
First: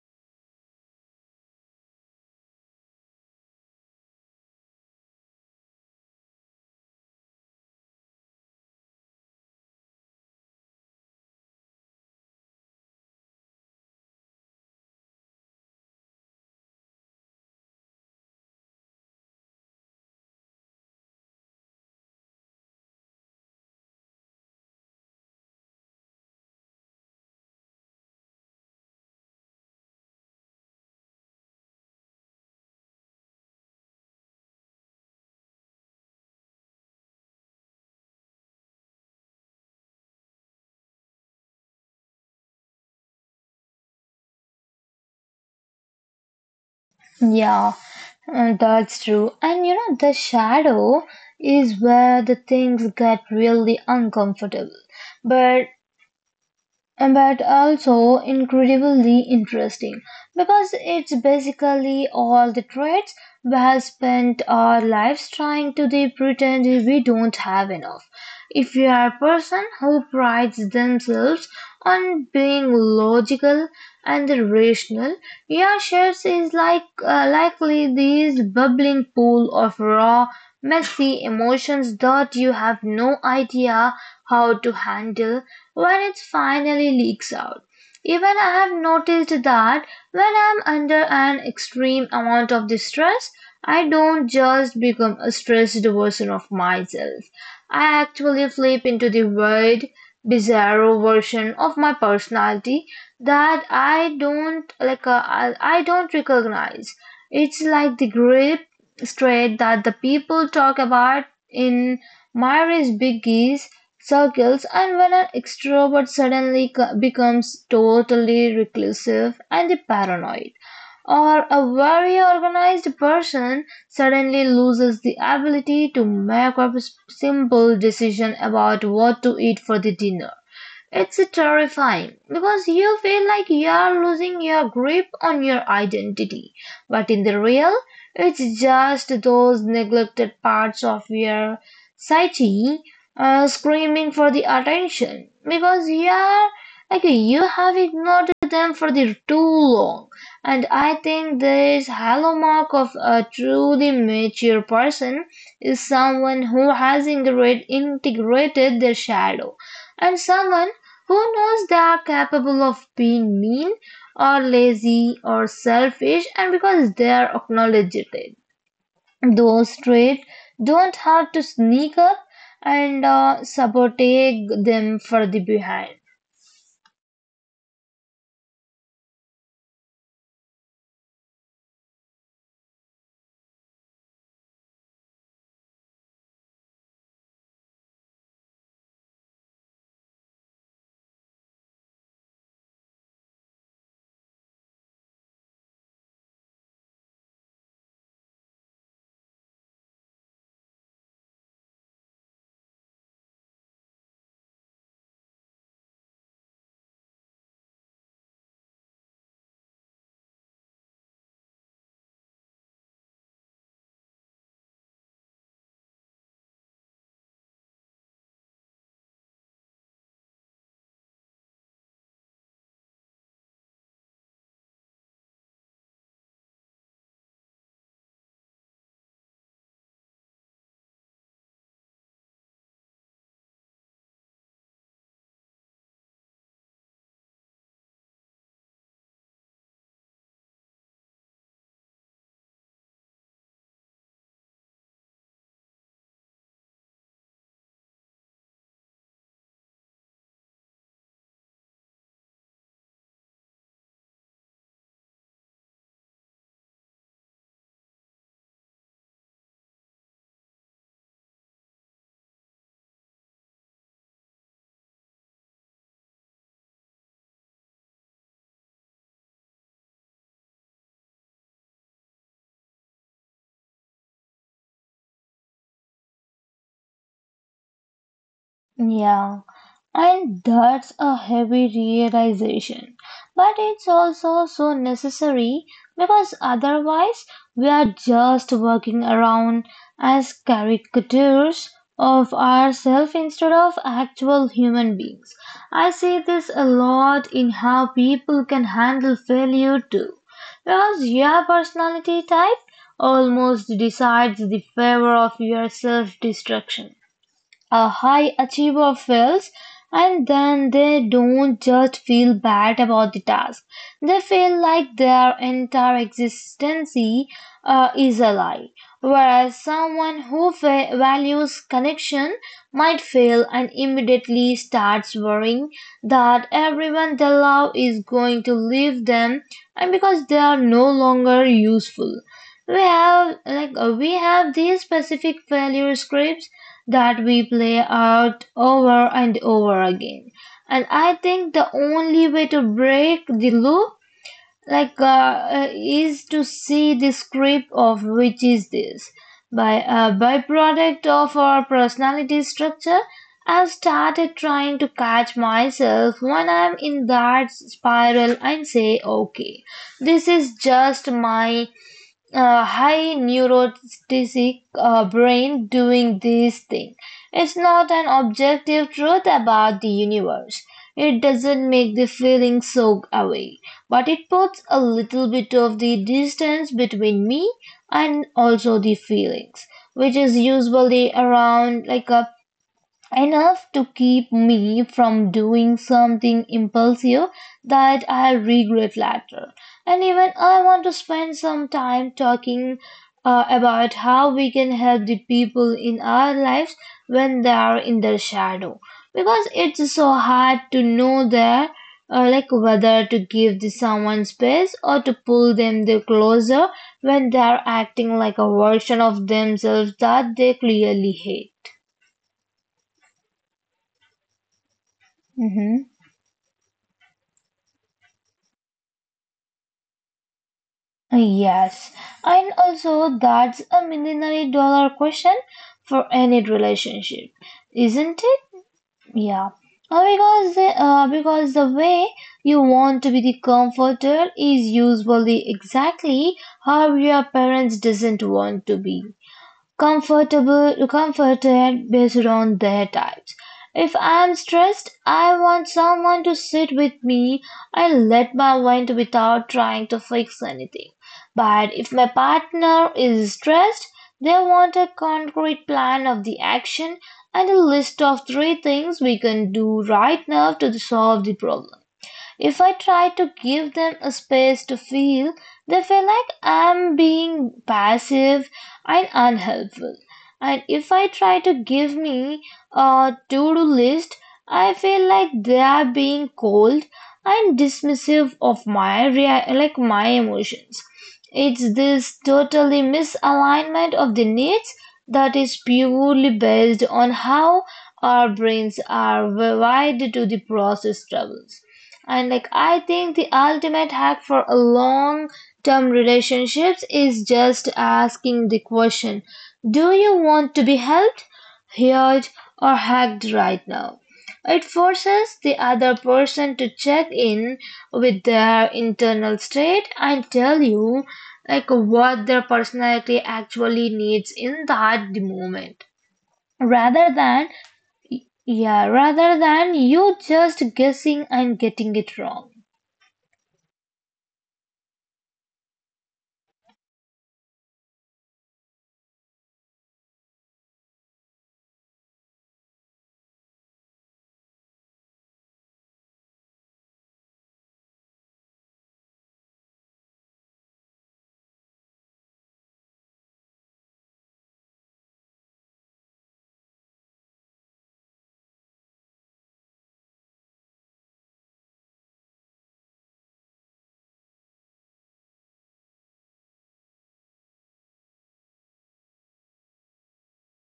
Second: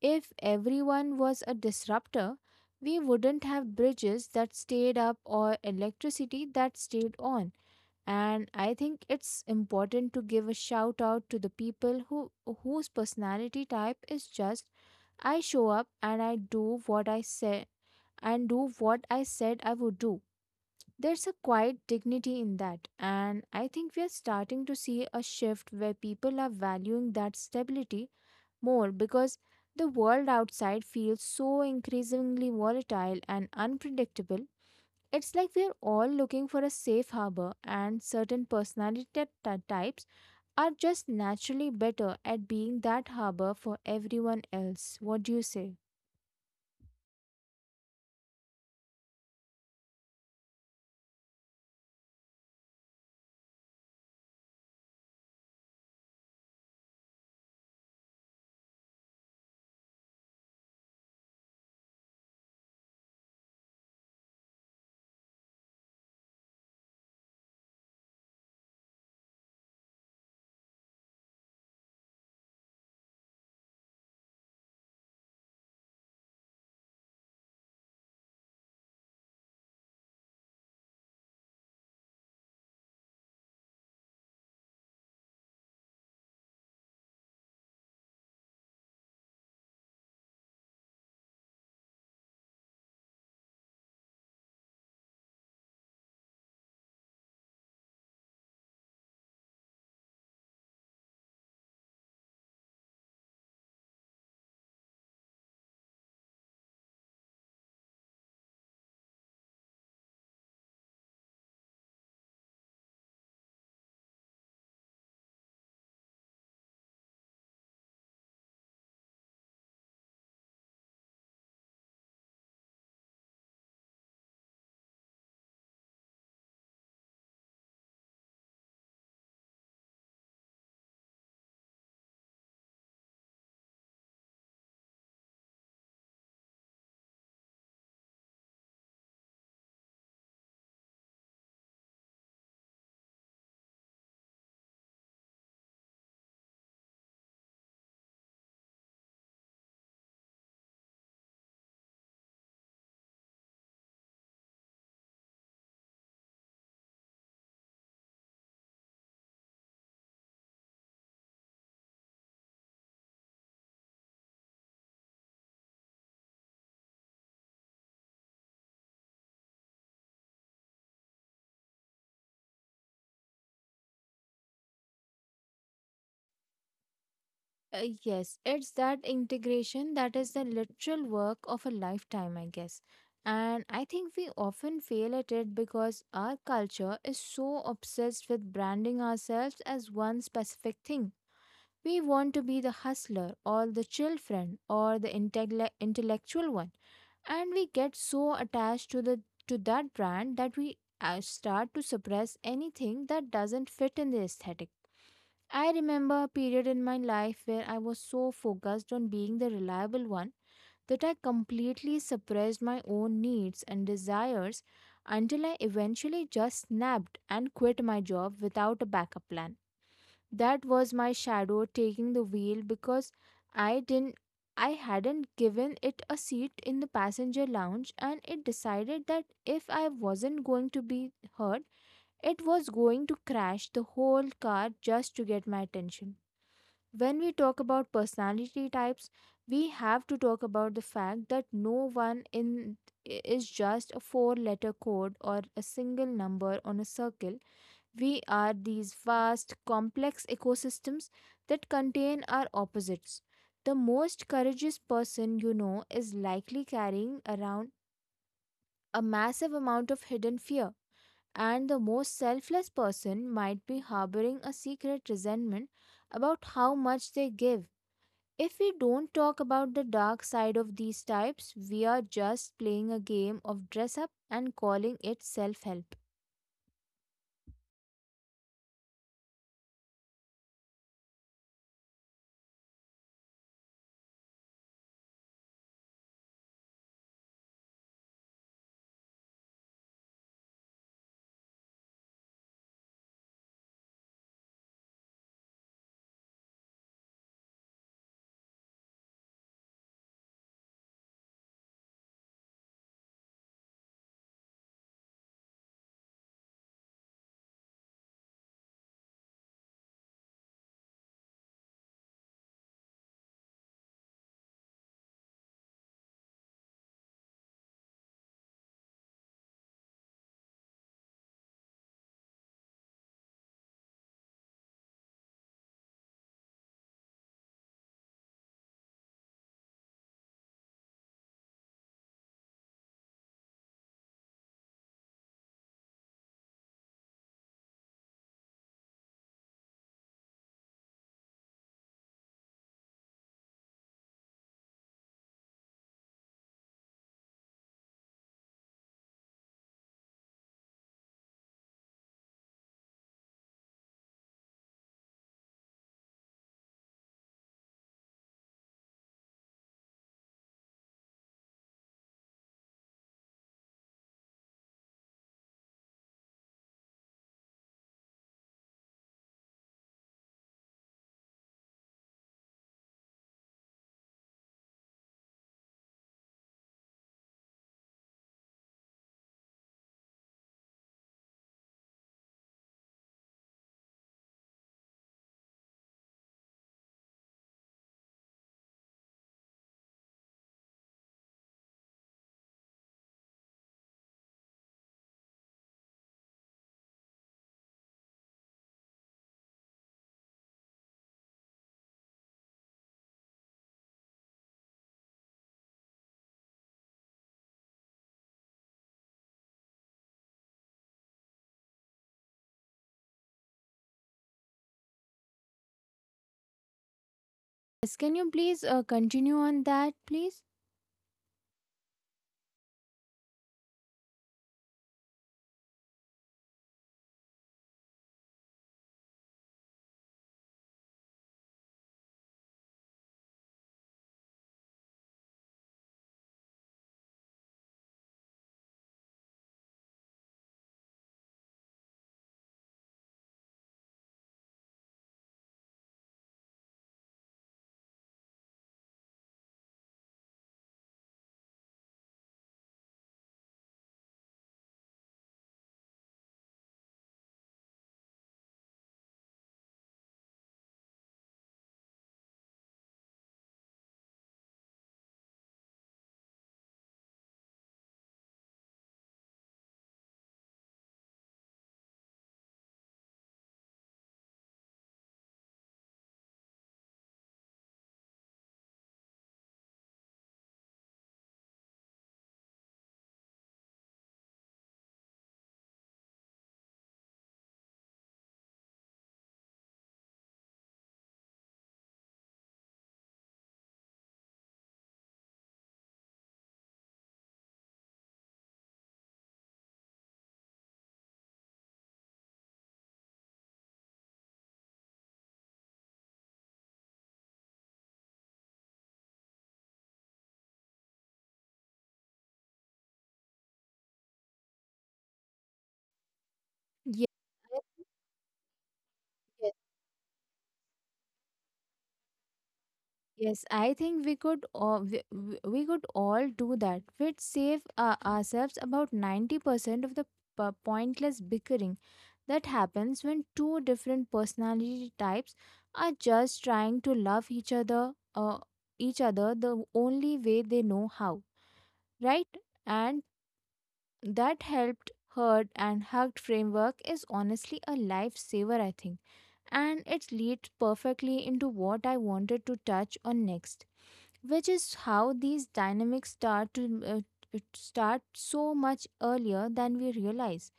B: If everyone was a disruptor, we wouldn't have bridges that stayed up or electricity that stayed on, and I think it's important to give a shout out to the people who whose personality type is just, I show up and I do what I said and do what I said I would do. There's a quiet dignity in that, and I think we are starting to see a shift where people are valuing that stability more because the world outside feels so increasingly volatile and unpredictable. It's like we're all looking for a safe harbor, and certain personality ty- ty- types are just naturally better at being that harbor for everyone else. What do you say?
A: Yeah, uh, that's true. And you know, the shadow is where the things get really uncomfortable. But And but also incredibly interesting because it's basically all the traits we have spent our lives trying to de- pretend we don't have enough. If you are a person who prides themselves on being logical and rational, your shares is like uh, likely this bubbling pool of raw, messy emotions that you have no idea how to handle when it finally leaks out. Even I have noticed that when I'm under an extreme amount of distress, I don't just become a stressed version of myself. I actually flip into the weird, bizarro version of my personality that I don't like. Uh, I I don't recognize. It's like the grip straight that the people talk about in Marriage begins, circles, and when an extrovert suddenly co- becomes totally reclusive and paranoid, or a very organized person suddenly loses the ability to make a simple decision about what to eat for the dinner. It's terrifying because you feel like you're losing your grip on your identity, but in the real, it's just those neglected parts of your psyche uh, screaming for the attention because you're like you have ignored them for the too long. And I think this hallmark of a truly mature person is someone who has integrate, integrated their shadow and someone who knows they are capable of being mean or lazy or selfish, and because they are acknowledged it, those traits don't have to sneak up and uh, sabotage them for the behind.
B: Uh, yes, it's that integration that is the literal work of a lifetime, I guess. And I think we often fail at it because our culture is so obsessed with branding ourselves as one specific thing. We want to be the hustler or the chill friend or the intelle- intellectual one, and we get so attached to the to that brand that we uh, start to suppress anything that doesn't fit in the aesthetic. I remember a period in my life where I was so focused on being the reliable one that I completely suppressed my own needs and desires until I eventually just snapped and quit my job without a backup plan. That was my shadow taking the wheel because I didn't I hadn't given it a seat in the passenger lounge, and it decided that if I wasn't going to be hurt, it was going to crash the whole car just to get my attention. When we talk about personality types, we have to talk about the fact that no one in is just a four letter code or a single number on a circle. We are these vast, complex ecosystems that contain our opposites. The most courageous person you know is likely carrying around a massive amount of hidden fear, and the most selfless person might be harboring a secret resentment about how much they give. If we don't talk about the dark side of these types, we are just playing a game of dress up and calling it self help.
A: Yeah. And that's a heavy realization. But it's also so necessary because otherwise we are just working around as caricatures of ourselves instead of actual human beings. I see this a lot in how people can handle failure too. Because your personality type almost decides the favor of your self destruction a high achiever fails and then they don't just feel bad about the task. They feel like their entire existence uh, is a lie. Whereas someone who fa- values connection might fail and immediately starts worrying that everyone they love is going to leave them and because they are no longer useful. We have like uh, we have these specific failure scripts that we play out over and over again. And I think the only way to break the loop, like, uh, uh, is to see the script of which is this by a byproduct of our personality structure. I've started trying to catch myself when I'm in that spiral and say, okay, this is just my uh, high neurotic uh, brain doing this thing. It's not an objective truth about the universe. It doesn't make the feeling soak away, but it puts a little bit of the distance between me and also the feelings, which is usually around like a enough to keep me from doing something impulsive that I regret later. And even I want to spend some time talking uh, about how we can help the people in our lives when they are in their shadow because it's so hard to know their uh, like whether to give the someone space or to pull them the closer when they are acting like a version of themselves that they clearly hate.
B: Yes, can you please uh, continue on that, please?
A: Yes, and also that's a million dollar question for any relationship, isn't it? Yeah, Uh, because the, uh, because the way you want to be the comforter is usually exactly how your parents doesn't want to be. Comfortable, Comforted based on their types. If I'm stressed, I want someone to sit with me and let my vent without trying to fix anything. But if my partner is stressed, they want a concrete plan of the action and a list of three things we can do right now to solve the problem. If I try to give them a space to feel, they feel like I'm being passive and unhelpful. And if I try to give me a to do list, I feel like they are being cold and dismissive of my rea- like my emotions. It's this totally misalignment of the needs that is purely based on how our brains are wired to the process troubles. And like I think the ultimate hack for a long-term relationships is just asking the question, do you want to be helped, heard, or hacked right now? It forces the other person to check in with their internal state and tell you like what their personality actually needs in that moment.
B: Yes,
A: Rather than yeah, rather
B: yes,
A: than you just guessing and getting it wrong.
B: yes. I think we could all, we, we we could all do that. We'd save uh, ourselves about ninety percent of the p- pointless bickering that happens when two different personality types are just trying to love each other uh, each other the only way they know how, right? And that helped, heard, and hugged framework is honestly a lifesaver, I think. And it leads perfectly into what I wanted to touch on next, which is how these dynamics start to uh, it start so much earlier than we realize.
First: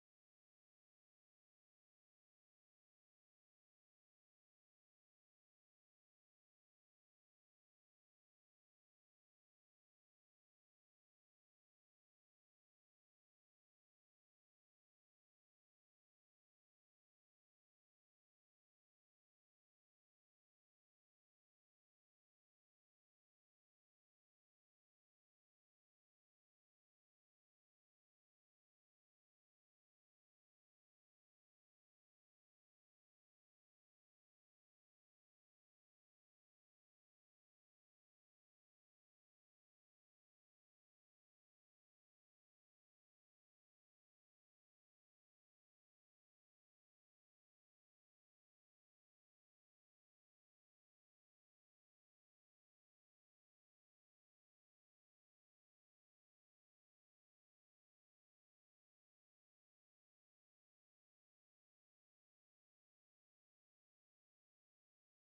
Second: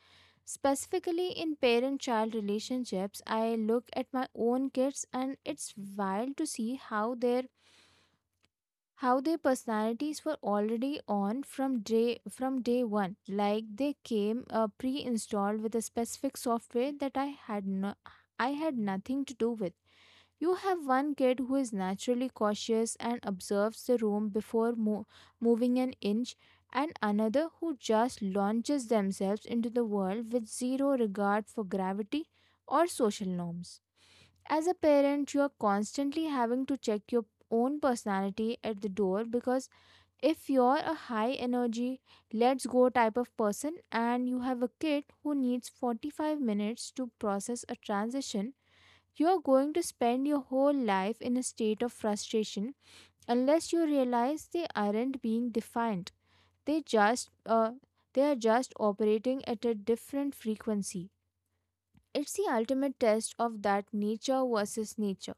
B: Specifically in parent child relationships, I look at my own kids, and it's wild to see how their how their personalities were already on from day from day one. Like they came uh, pre-installed with a specific software that i had no, I had nothing to do with. You have one kid who is naturally cautious and observes the room before mo- moving an inch, and another who just launches themselves into the world with zero regard for gravity or social norms. As a parent, you are constantly having to check your own personality at the door because if you're a high energy, let's go type of person and you have a kid who needs forty-five minutes to process a transition, you're going to spend your whole life in a state of frustration unless you realize they aren't being defined. They just uh, they are just operating at a different frequency. It's the ultimate test of that nature versus nature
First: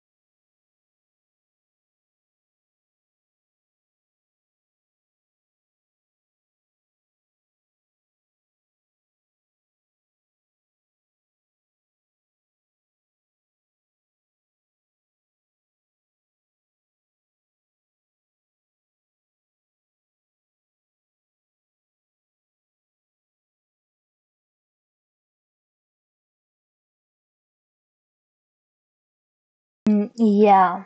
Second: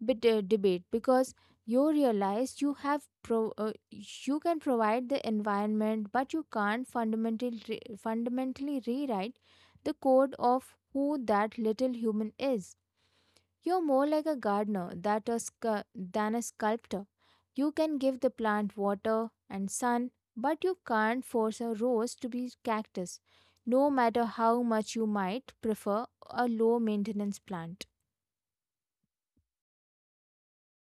B: bit uh, debate because you realize you have pro- uh, you can provide the environment but you can't fundamentally re- fundamentally rewrite the code of who that little human is. You're more like a gardener that a scu- than a sculptor. You can give the plant water and sun, but you can't force a rose to be cactus no matter how much you might prefer a low maintenance plant.
A: Mm, yeah,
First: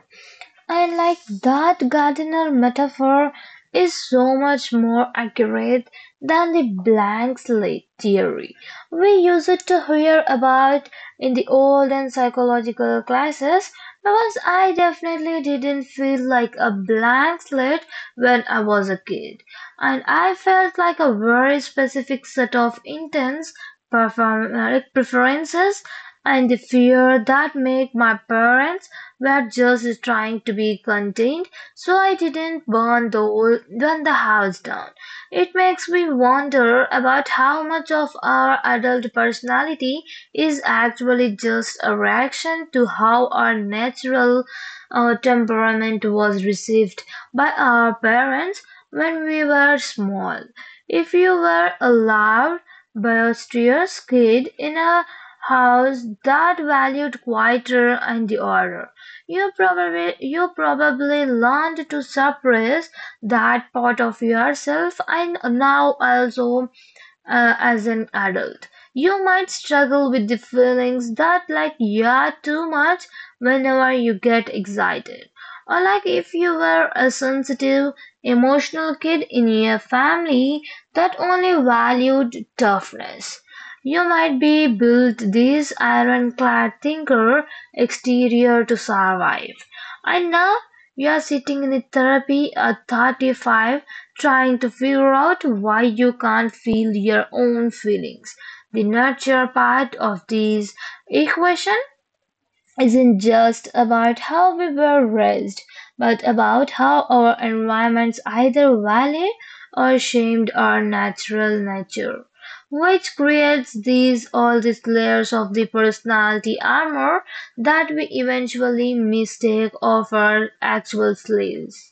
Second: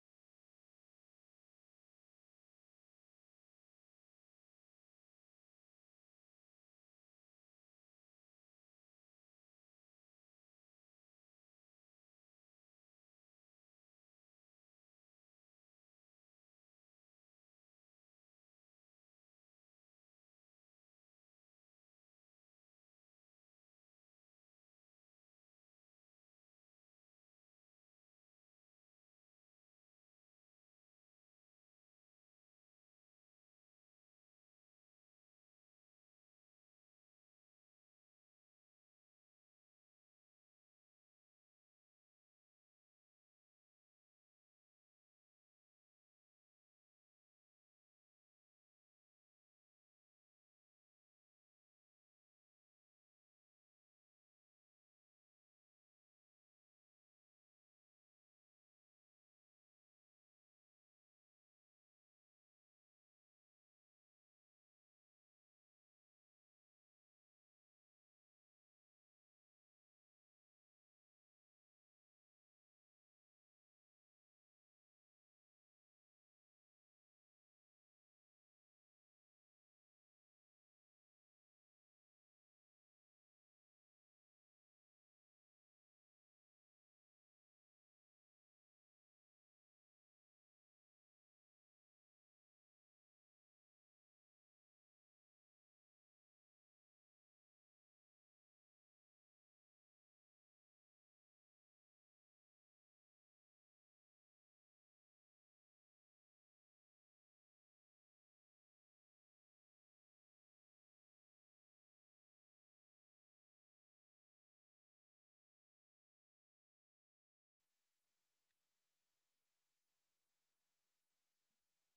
A: and like that gardener metaphor is so much more accurate than the blank slate theory. We use it to hear about in the old and psychological classes because I definitely didn't feel like a blank slate when I was a kid. And I felt like a very specific set of intents, perform- uh, preferences, and the fear that made my parents were just trying to be contained, so I didn't burn the old, burn the house down. It makes me wonder about how much of our adult personality is actually just a reaction to how our natural uh, temperament was received by our parents when we were small. If you were a loud, boisterous kid in a house that valued quieter and the order, you probably you probably learned to suppress that part of yourself and now also uh, as an adult. You might struggle with the feelings that, like, yeah, too much whenever you get excited, or like if you were a sensitive, emotional kid in your family that only valued toughness. You might be built this ironclad thinker exterior to survive. And now you are sitting in a therapy at thirty-five, trying to figure out why you can't feel your own feelings. The nurture part of this equation isn't just about how we were raised, but about how our environments either value or shamed our natural nature, which creates these all these layers of the personality armor that we eventually mistake of our actual selves.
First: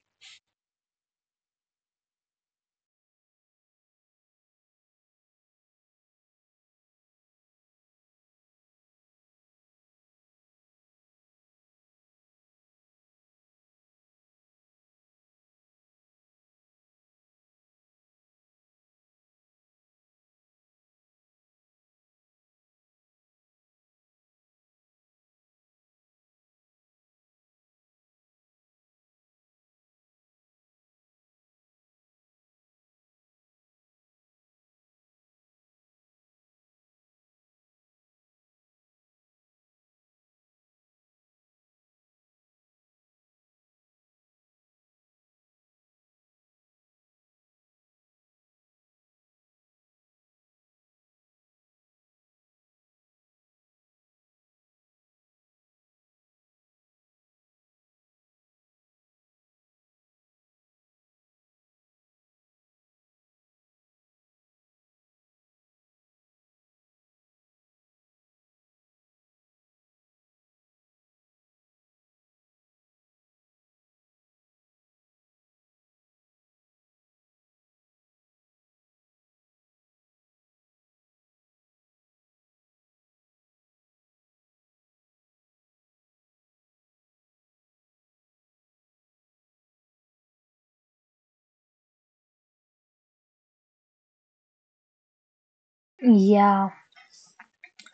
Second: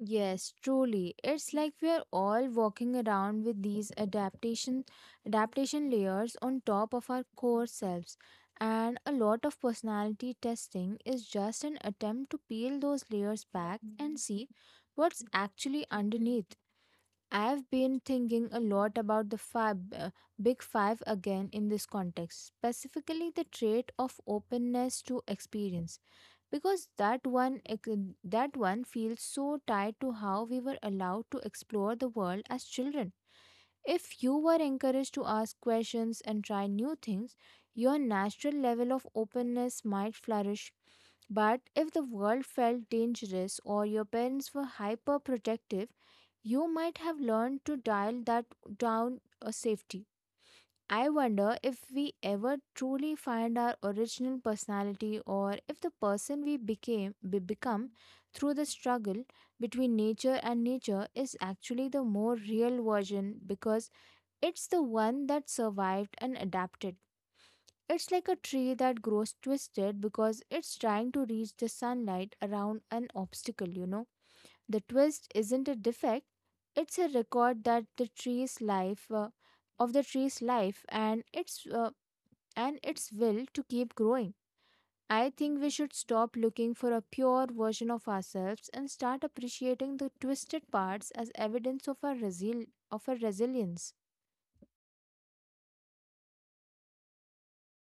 B: Yes, truly. It's like we are all walking around with these adaptation adaptation layers on top of our core selves. And a lot of personality testing is just an attempt to peel those layers back and see what's actually underneath. I've been thinking a lot about the five, uh, big five again in this context, specifically the trait of openness to experience because that one ex- that one feels so tied to how we were allowed to explore the world as children. If you were encouraged to ask questions and try new things, your natural level of openness might flourish, but if the world felt dangerous or your parents were hyperprotective, you might have learned to dial that down a safety. I wonder if we ever truly find our original personality, or if the person we became we become through the struggle between nature and nature is actually the more real version because it's the one that survived and adapted. It's like a tree that grows twisted because it's trying to reach the sunlight around an obstacle, you know. The twist isn't a defect, it's a record that the tree's life uh, of the tree's life and it's uh, and its will to keep growing. I think we should stop looking for a pure version of ourselves and start appreciating the twisted parts as evidence of our, resil- of our resilience.
A: Yeah.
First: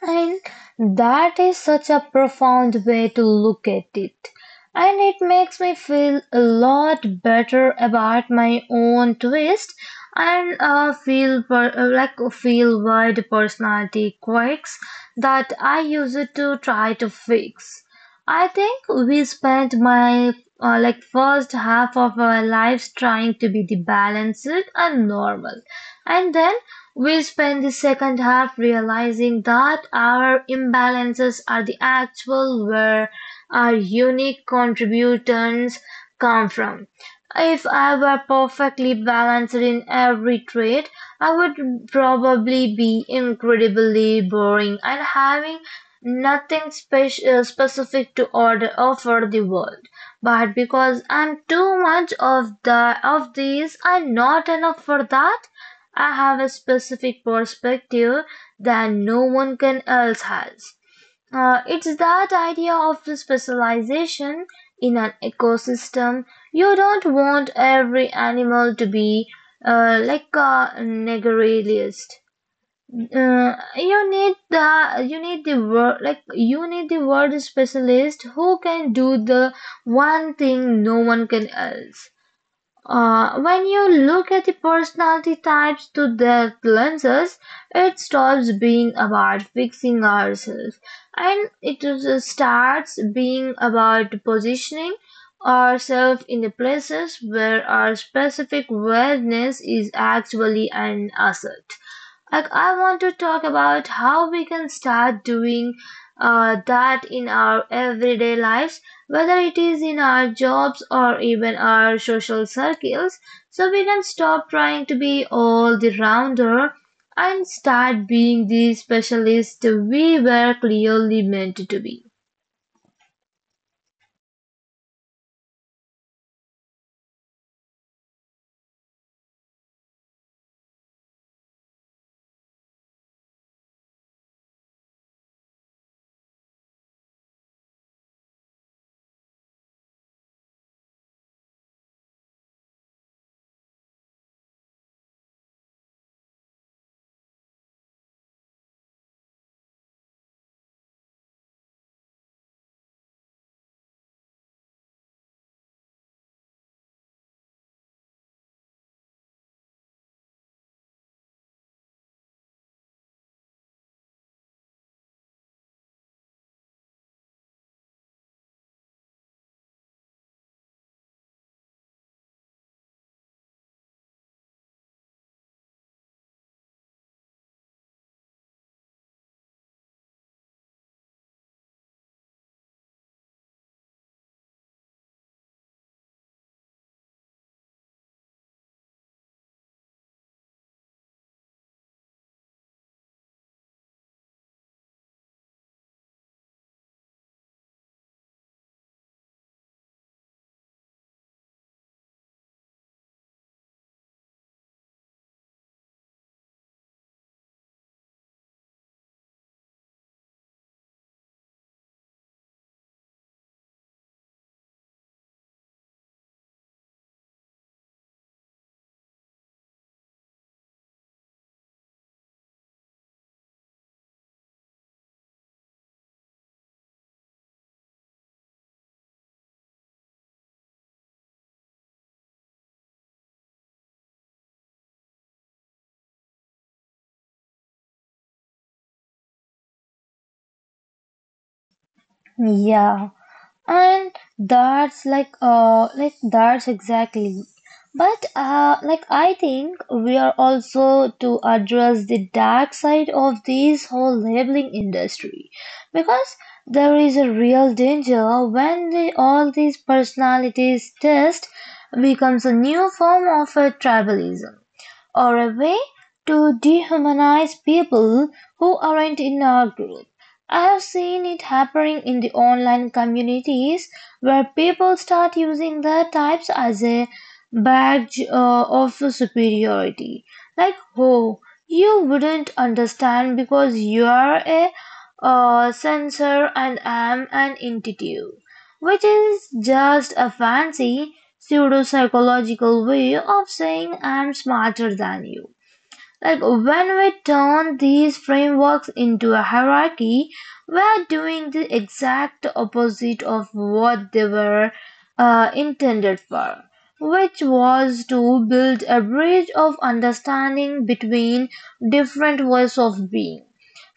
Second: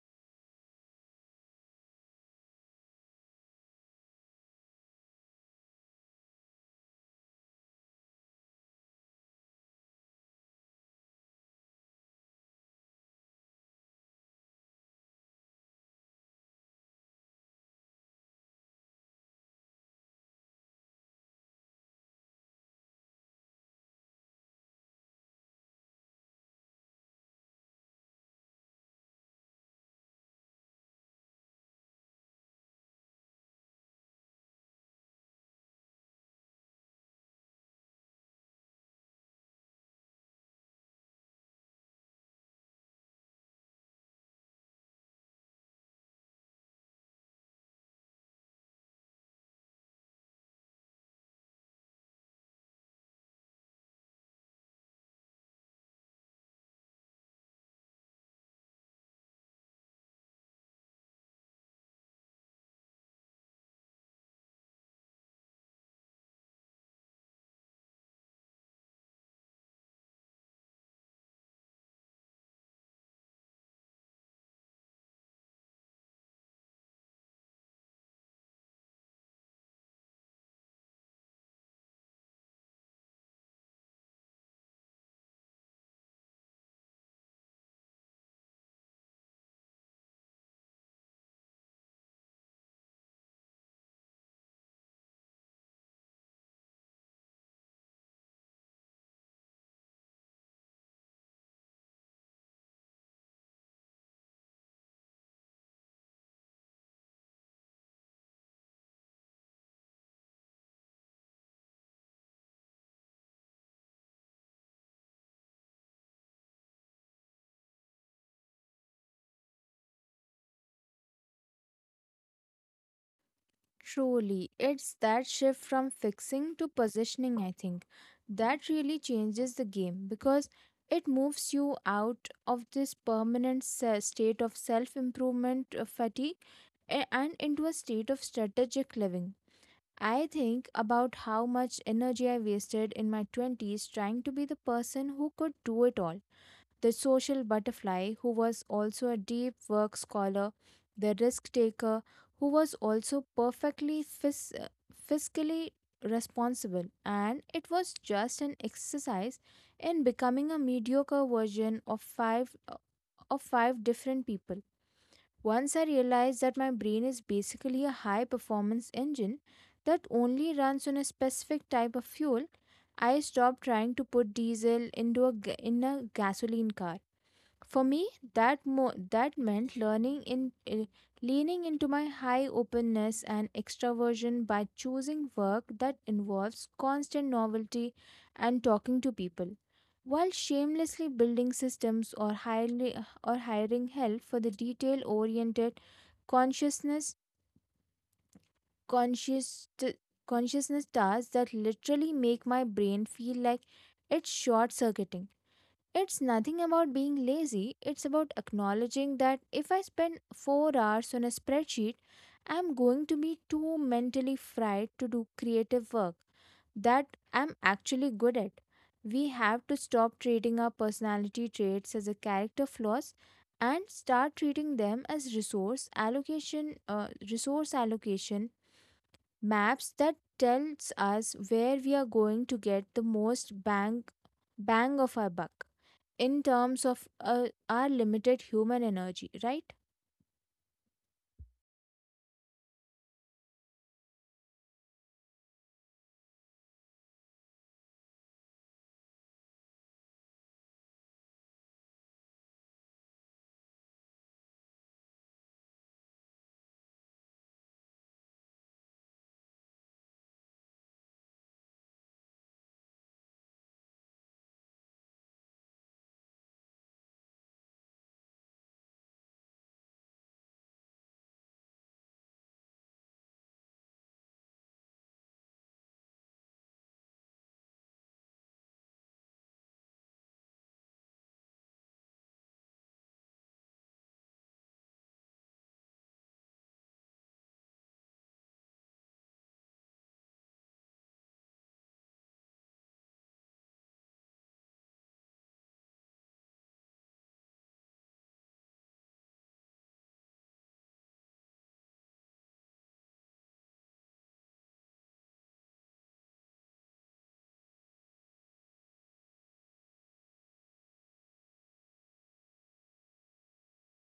A: And that is such a profound way to look at it. And it makes me feel a lot better about my own twist and uh, feel per- uh, like feel wide personality quirks that I use it to try to fix. I think we spent my uh, like first half of our lives trying to be the balanced and normal, and then we spend the second half realizing that our imbalances are the actual where our unique contributions come from. If I were perfectly balanced in every trait, I would probably be incredibly boring and having nothing spec- uh, specific to order offer the world. But because I'm too much of the of these and not enough for that, I have a specific perspective that no one can else has. Uh, it's that idea of the specialization in an ecosystem. You don't want every animal to be uh, like a negrilialist. Uh, you need the you need the word like you need the word specialist who can do the one thing no one can else. Uh, when you look at the personality types through their lenses, it stops being about fixing ourselves, and it is- starts being about positioning ourselves in the places where our specific wellness is actually an asset. Like I want to talk about how we can start doing uh, that in our everyday lives, whether it is in our jobs or even our social circles, so we can stop trying to be all the rounder and start being the specialist we were clearly meant to be.
B: Truly, it's that shift from fixing to positioning, I think, that really changes the game because it moves you out of this permanent se- state of self improvement fatigue a- and into a state of strategic living. I think about how much energy I wasted in my twenties trying to be the person who could do it all. The social butterfly, who was also a deep work scholar, the risk taker, who was also perfectly fis- uh, fiscally responsible. And it was just an exercise in becoming a mediocre version of five, of five different people. Once I realized that my brain is basically a high performance engine that only runs on a specific type of fuel, I stopped trying to put diesel into a, ga- in a gasoline car. For me, that mo- that meant learning in eh, leaning into my high openness and extraversion by choosing work that involves constant novelty and talking to people, while shamelessly building systems or hiring or hiring help for the detail-oriented consciousness conscious t- consciousness tasks that literally make my brain feel like it's short-circuiting. It's nothing about being lazy, it's about acknowledging that if I spend four hours on a spreadsheet, I'm going to be too mentally fried to do creative work that I'm actually good at. We have to stop treating our personality traits as a character flaws and start treating them as resource allocation uh, resource allocation maps that tells us where we are going to get the most bang bang of our buck in terms of uh, our limited human energy, right?
A: Yeah. And that's like uh like that's exactly, but uh like I think we are also to address the dark side of this whole labeling industry, because there is a real danger when the, all these personalities test becomes a new form of a tribalism or a way to dehumanize people who aren't in our group. I have seen it happening in the online communities, where people start using their types as a badge uh, of superiority. Like, oh, you wouldn't understand because you are a uh, sensor and I am an intuitive, which is just a fancy pseudo-psychological way of saying I'm smarter than you. Like when we turn these frameworks into a hierarchy, we're doing the exact opposite of what they were uh, intended for, which was to build a bridge of understanding between different ways of being.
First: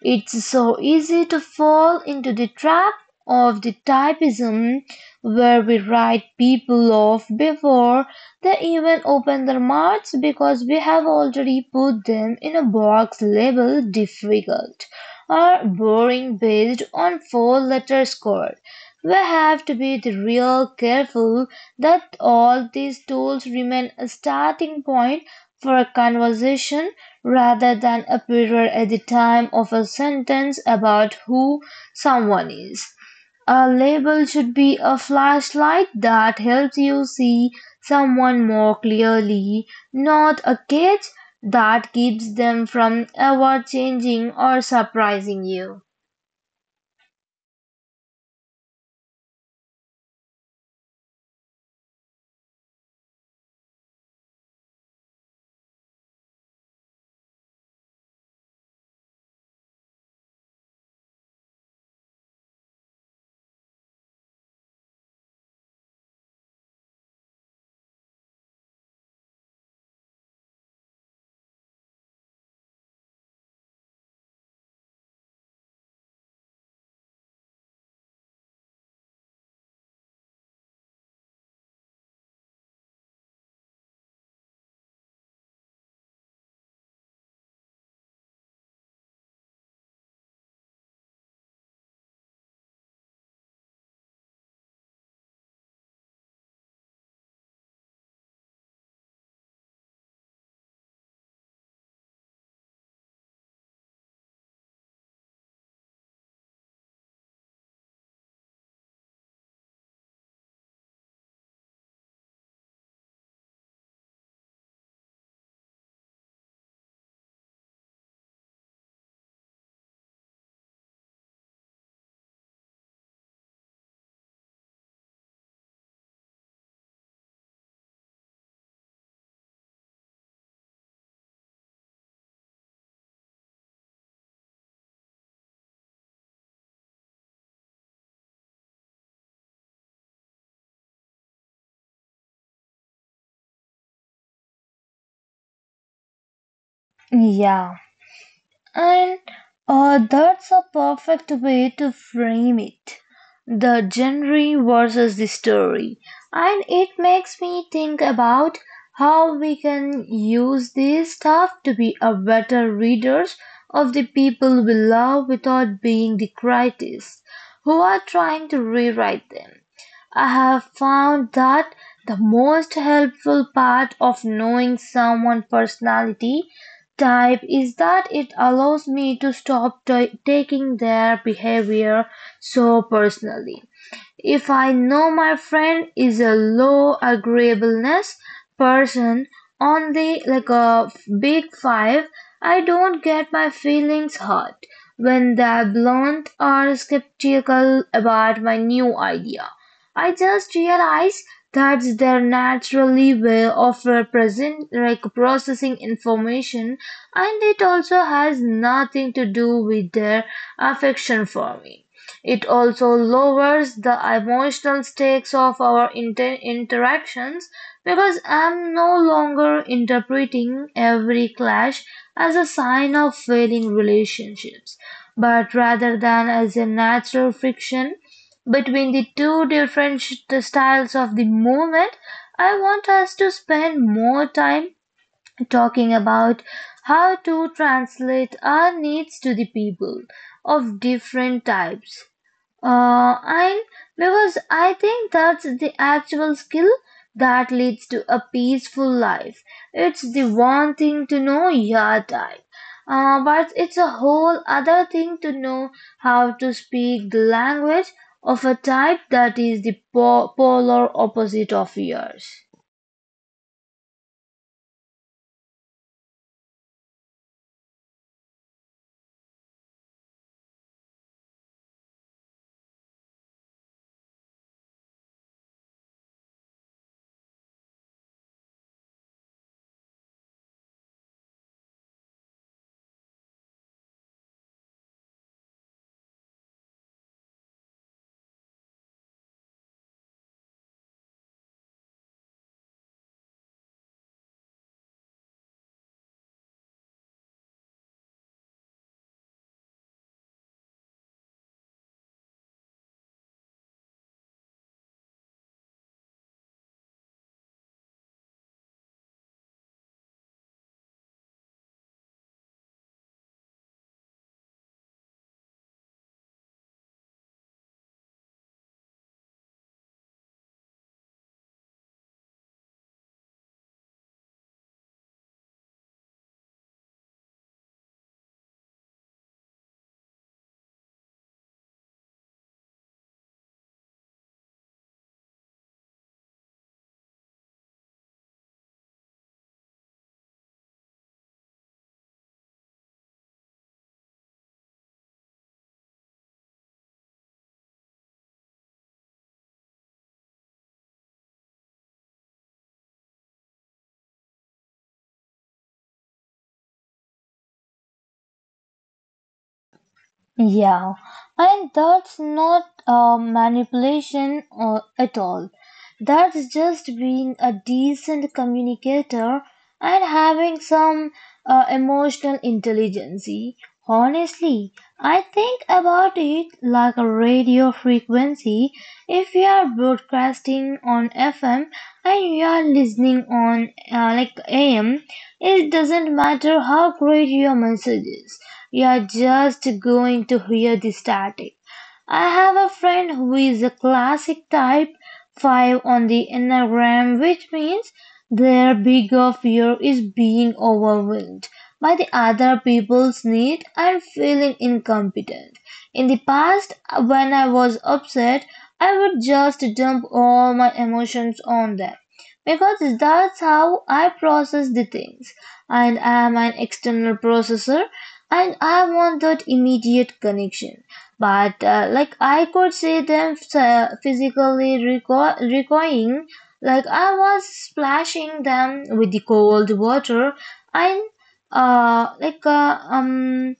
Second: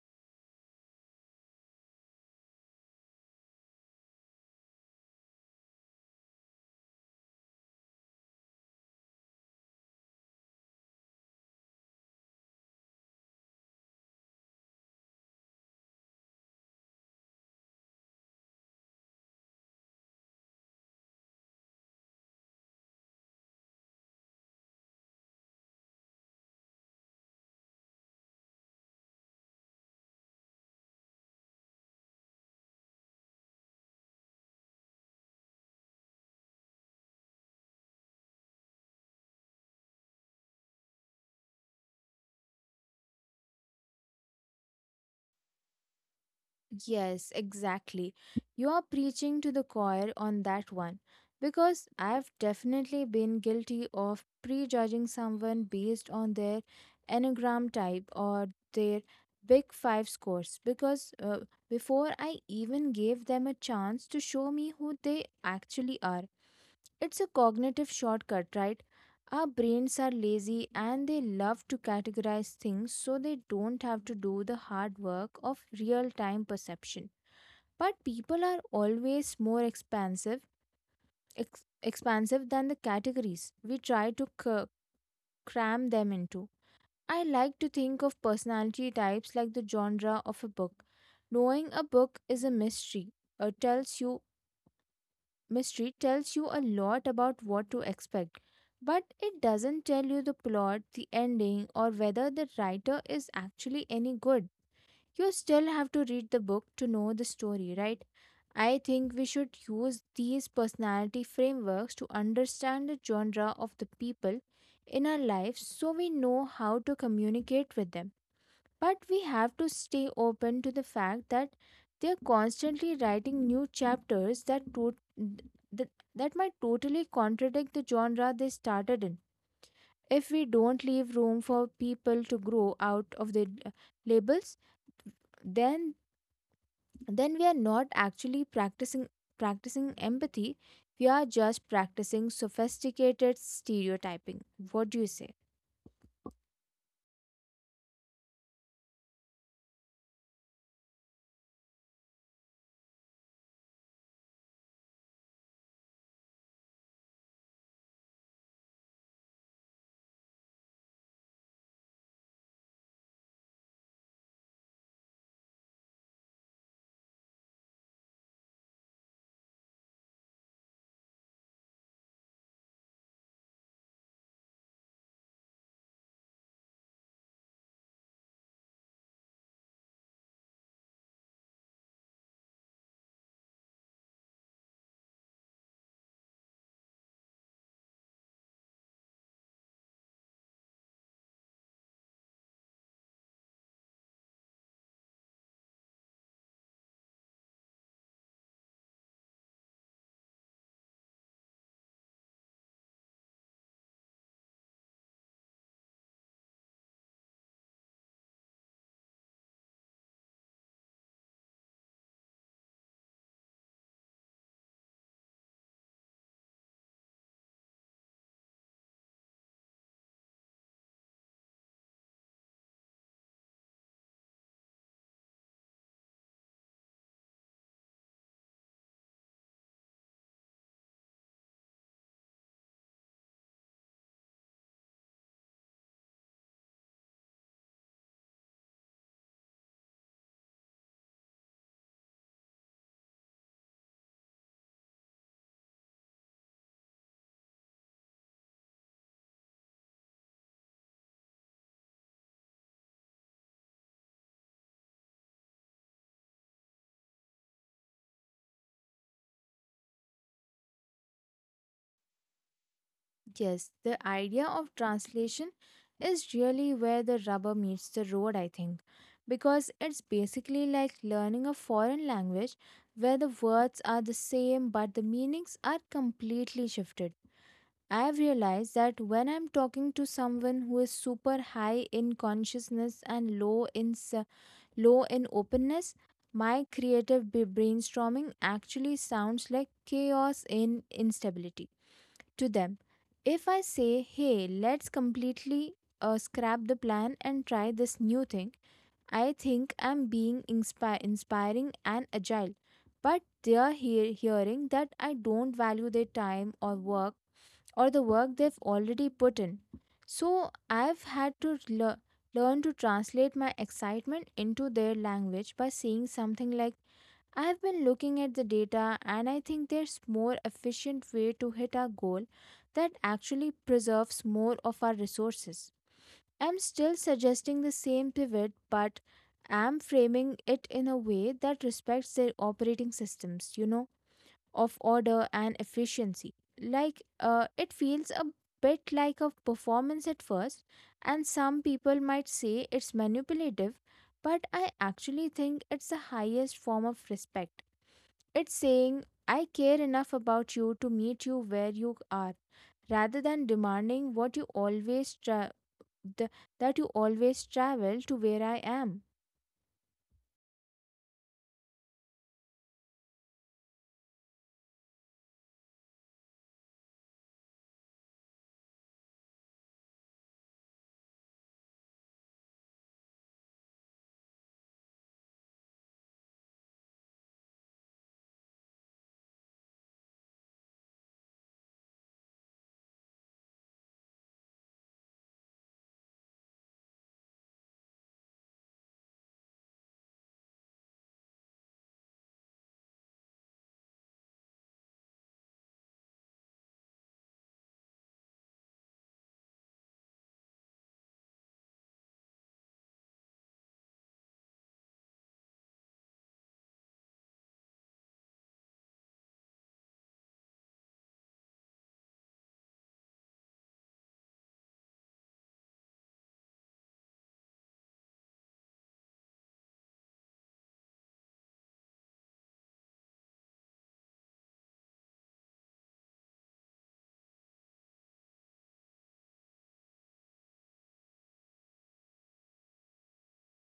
A: It's so easy to fall into the trap of the typism, where we write people off before they even open their mouths because we have already put them in a box labeled difficult or boring based on four letter score. We have to be real careful that all these tools remain a starting point for a conversation rather than appear at the time of a sentence about who someone is. A label should be a flashlight that helps you see someone more clearly, not a cage that keeps them from ever changing or surprising you.
B: Yes, exactly. You are preaching to the choir on that one because I've definitely been guilty of prejudging someone based on their enneagram type or their big five scores because uh, before I even gave them a chance to show me who they actually are. It's a cognitive shortcut, right? Our brains are lazy and they love to categorize things so they don't have to do the hard work of real time perception. But people are always more expansive, ex- expansive than the categories we try to c- cram them into. I like to think of personality types like the genre of a book. Knowing a book is a mystery. It tells you Mystery tells you a lot about what to expect, but it doesn't tell you the plot, the ending, or whether the writer is actually any good. You still have to read the book to know the story, right? I think we should use these personality frameworks to understand the genre of the people in our lives so we know how to communicate with them. But we have to stay open to the fact that they're constantly writing new chapters that, to- that, that might totally contradict the genre they started in. If we don't leave room for people to grow out of the labels, then then we are not actually practicing practicing empathy. We are just practicing sophisticated stereotyping. What do you say?
A: Yeah. And uh, that's a perfect way to frame it. The genre versus the story. And it makes me think about how we can use this stuff to be a better readers of the people we love without being the critics who are trying to rewrite them. I have found that the most helpful part of knowing someone's personality type is that it allows me to stop ta- taking their behavior so personally. If I know my friend is a low agreeableness person on the like a big five, I don't get my feelings hurt when they're blunt or skeptical about my new idea. I just realize that's their naturally way of represent like processing information, and it also has nothing to do with their affection for me. It also lowers the emotional stakes of our inter- interactions because I'm no longer interpreting every clash as a sign of failing relationships, but rather than as a natural friction between the two different sh- styles of the movement. I want us to spend more time talking about how to translate our needs to the people of different types uh, and because I think that's the actual skill that leads to a peaceful life. It's the one thing to know your type, uh, but it's a whole other thing to know how to speak the language of a type that is the po- polar opposite of yours.
B: Yes, the idea of translation is really where the rubber meets the road, I think, because it's basically like learning a foreign language where the words are the same but the meanings are completely shifted. I've realized that when I'm talking to someone who is super high in consciousness and low in s- low in openness, my creative b- brainstorming actually sounds like chaos in instability to them. If I say, "Hey, let's completely uh, scrap the plan and try this new thing," I think I'm being inspi- inspiring and agile. But they're hear- hearing that I don't value their time or work or the work they've already put in. So I've had to lear- learn to translate my excitement into their language by saying something like, I have been looking at the data and I think there's more efficient way to hit our goal that actually preserves more of our resources. I'm still suggesting the same pivot, but I'm framing it in a way that respects their operating systems, you know, of order and efficiency. Like uh, it feels a bit like a performance at first, and some people might say it's manipulative, but I actually think it's the highest form of respect. It's saying, I care enough about you to meet you where you are, rather than demanding what you always tra- the, that you always travel to where I am.
A: Yeah, and that's not uh, manipulation uh, at all. That's just being a decent communicator and having some uh, emotional intelligence. Honestly, I think about it like a radio frequency. If you are broadcasting on F M and you are listening on uh, like A M, it doesn't matter how great your message is, you're just going to hear the static. I have a friend who is a classic type five on the Enneagram, which means their bigger fear is being overwhelmed by the other people's need and feeling incompetent. In the past, when I was upset, I would just dump all my emotions on them because that's how I process the things. And I am an external processor, and I want that immediate connection, but uh, like I could see them uh, physically reco- recoiling. Like I was splashing them with the cold water, and uh, like uh, um,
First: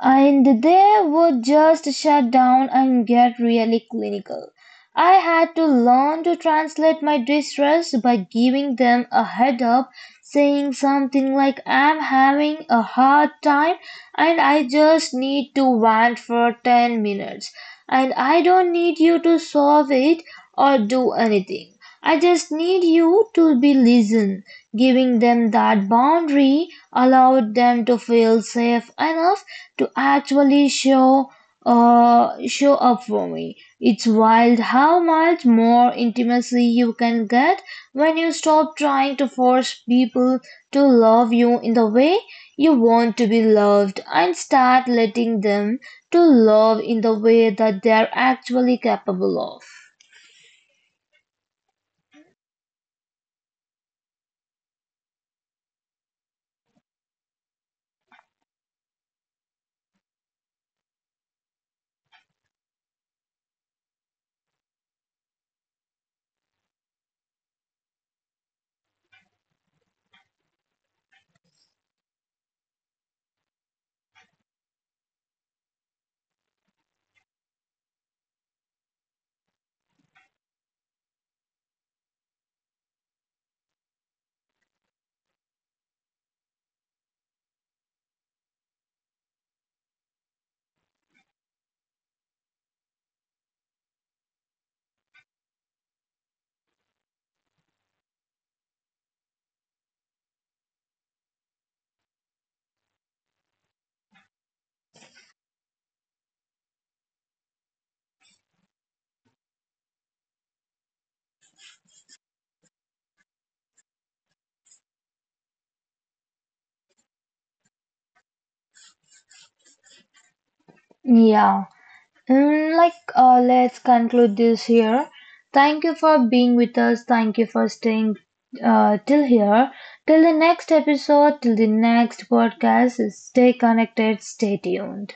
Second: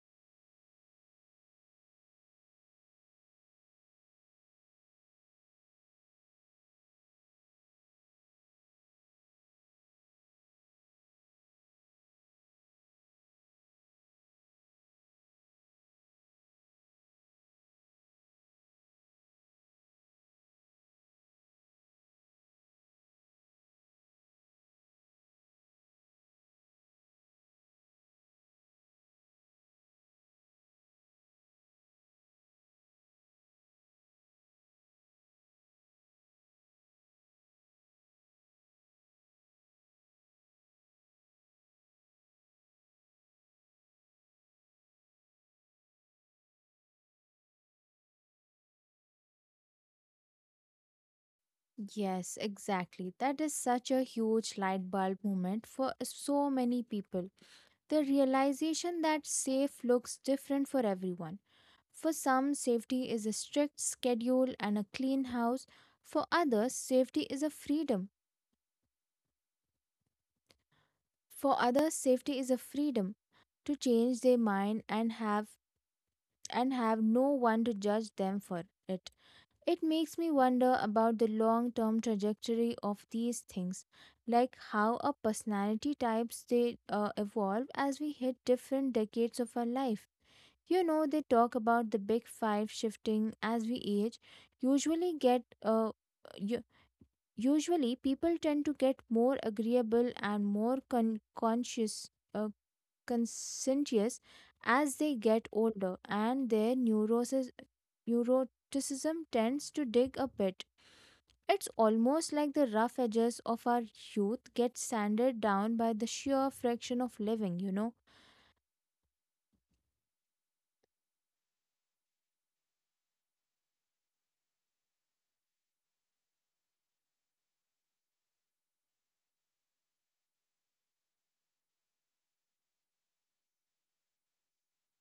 A: and they would just shut down and get really clinical. I had to learn to translate my distress by giving them a head up, saying something like, I'm having a hard time and I just need to vent for ten minutes, and I don't need you to solve it or do anything. I just need you to be listened. Giving them that boundary allowed them to feel safe enough to actually show uh, show up for me. It's wild how much more intimacy you can get when you stop trying to force people to love you in the way you want to be loved, and start letting them to love in the way that they're actually capable of.
B: Yes, exactly. That is such a huge light bulb moment for so many people. The realization that safe looks different for everyone. For some, safety is a strict schedule and a clean house. For others, safety is a freedom. For others, safety is a freedom to change their mind and have and have no one to judge them for it. It makes me wonder about the long-term trajectory of these things, like how our personality types they uh, evolve as we hit different decades of our life. You know, they talk about the big five shifting as we age. Usually get uh, u- Usually people tend to get more agreeable and more con- conscious uh, conscientious as they get older, and their neurosis neuroticism tends to dig a bit. It's almost like the rough edges of our youth get sanded down by the sheer friction of living, you know.
A: Yeah. Mm, like, uh, let's conclude this here. Thank you for being with us. Thank you for staying uh, till here. Till the next episode, till the next podcast, stay connected, stay tuned.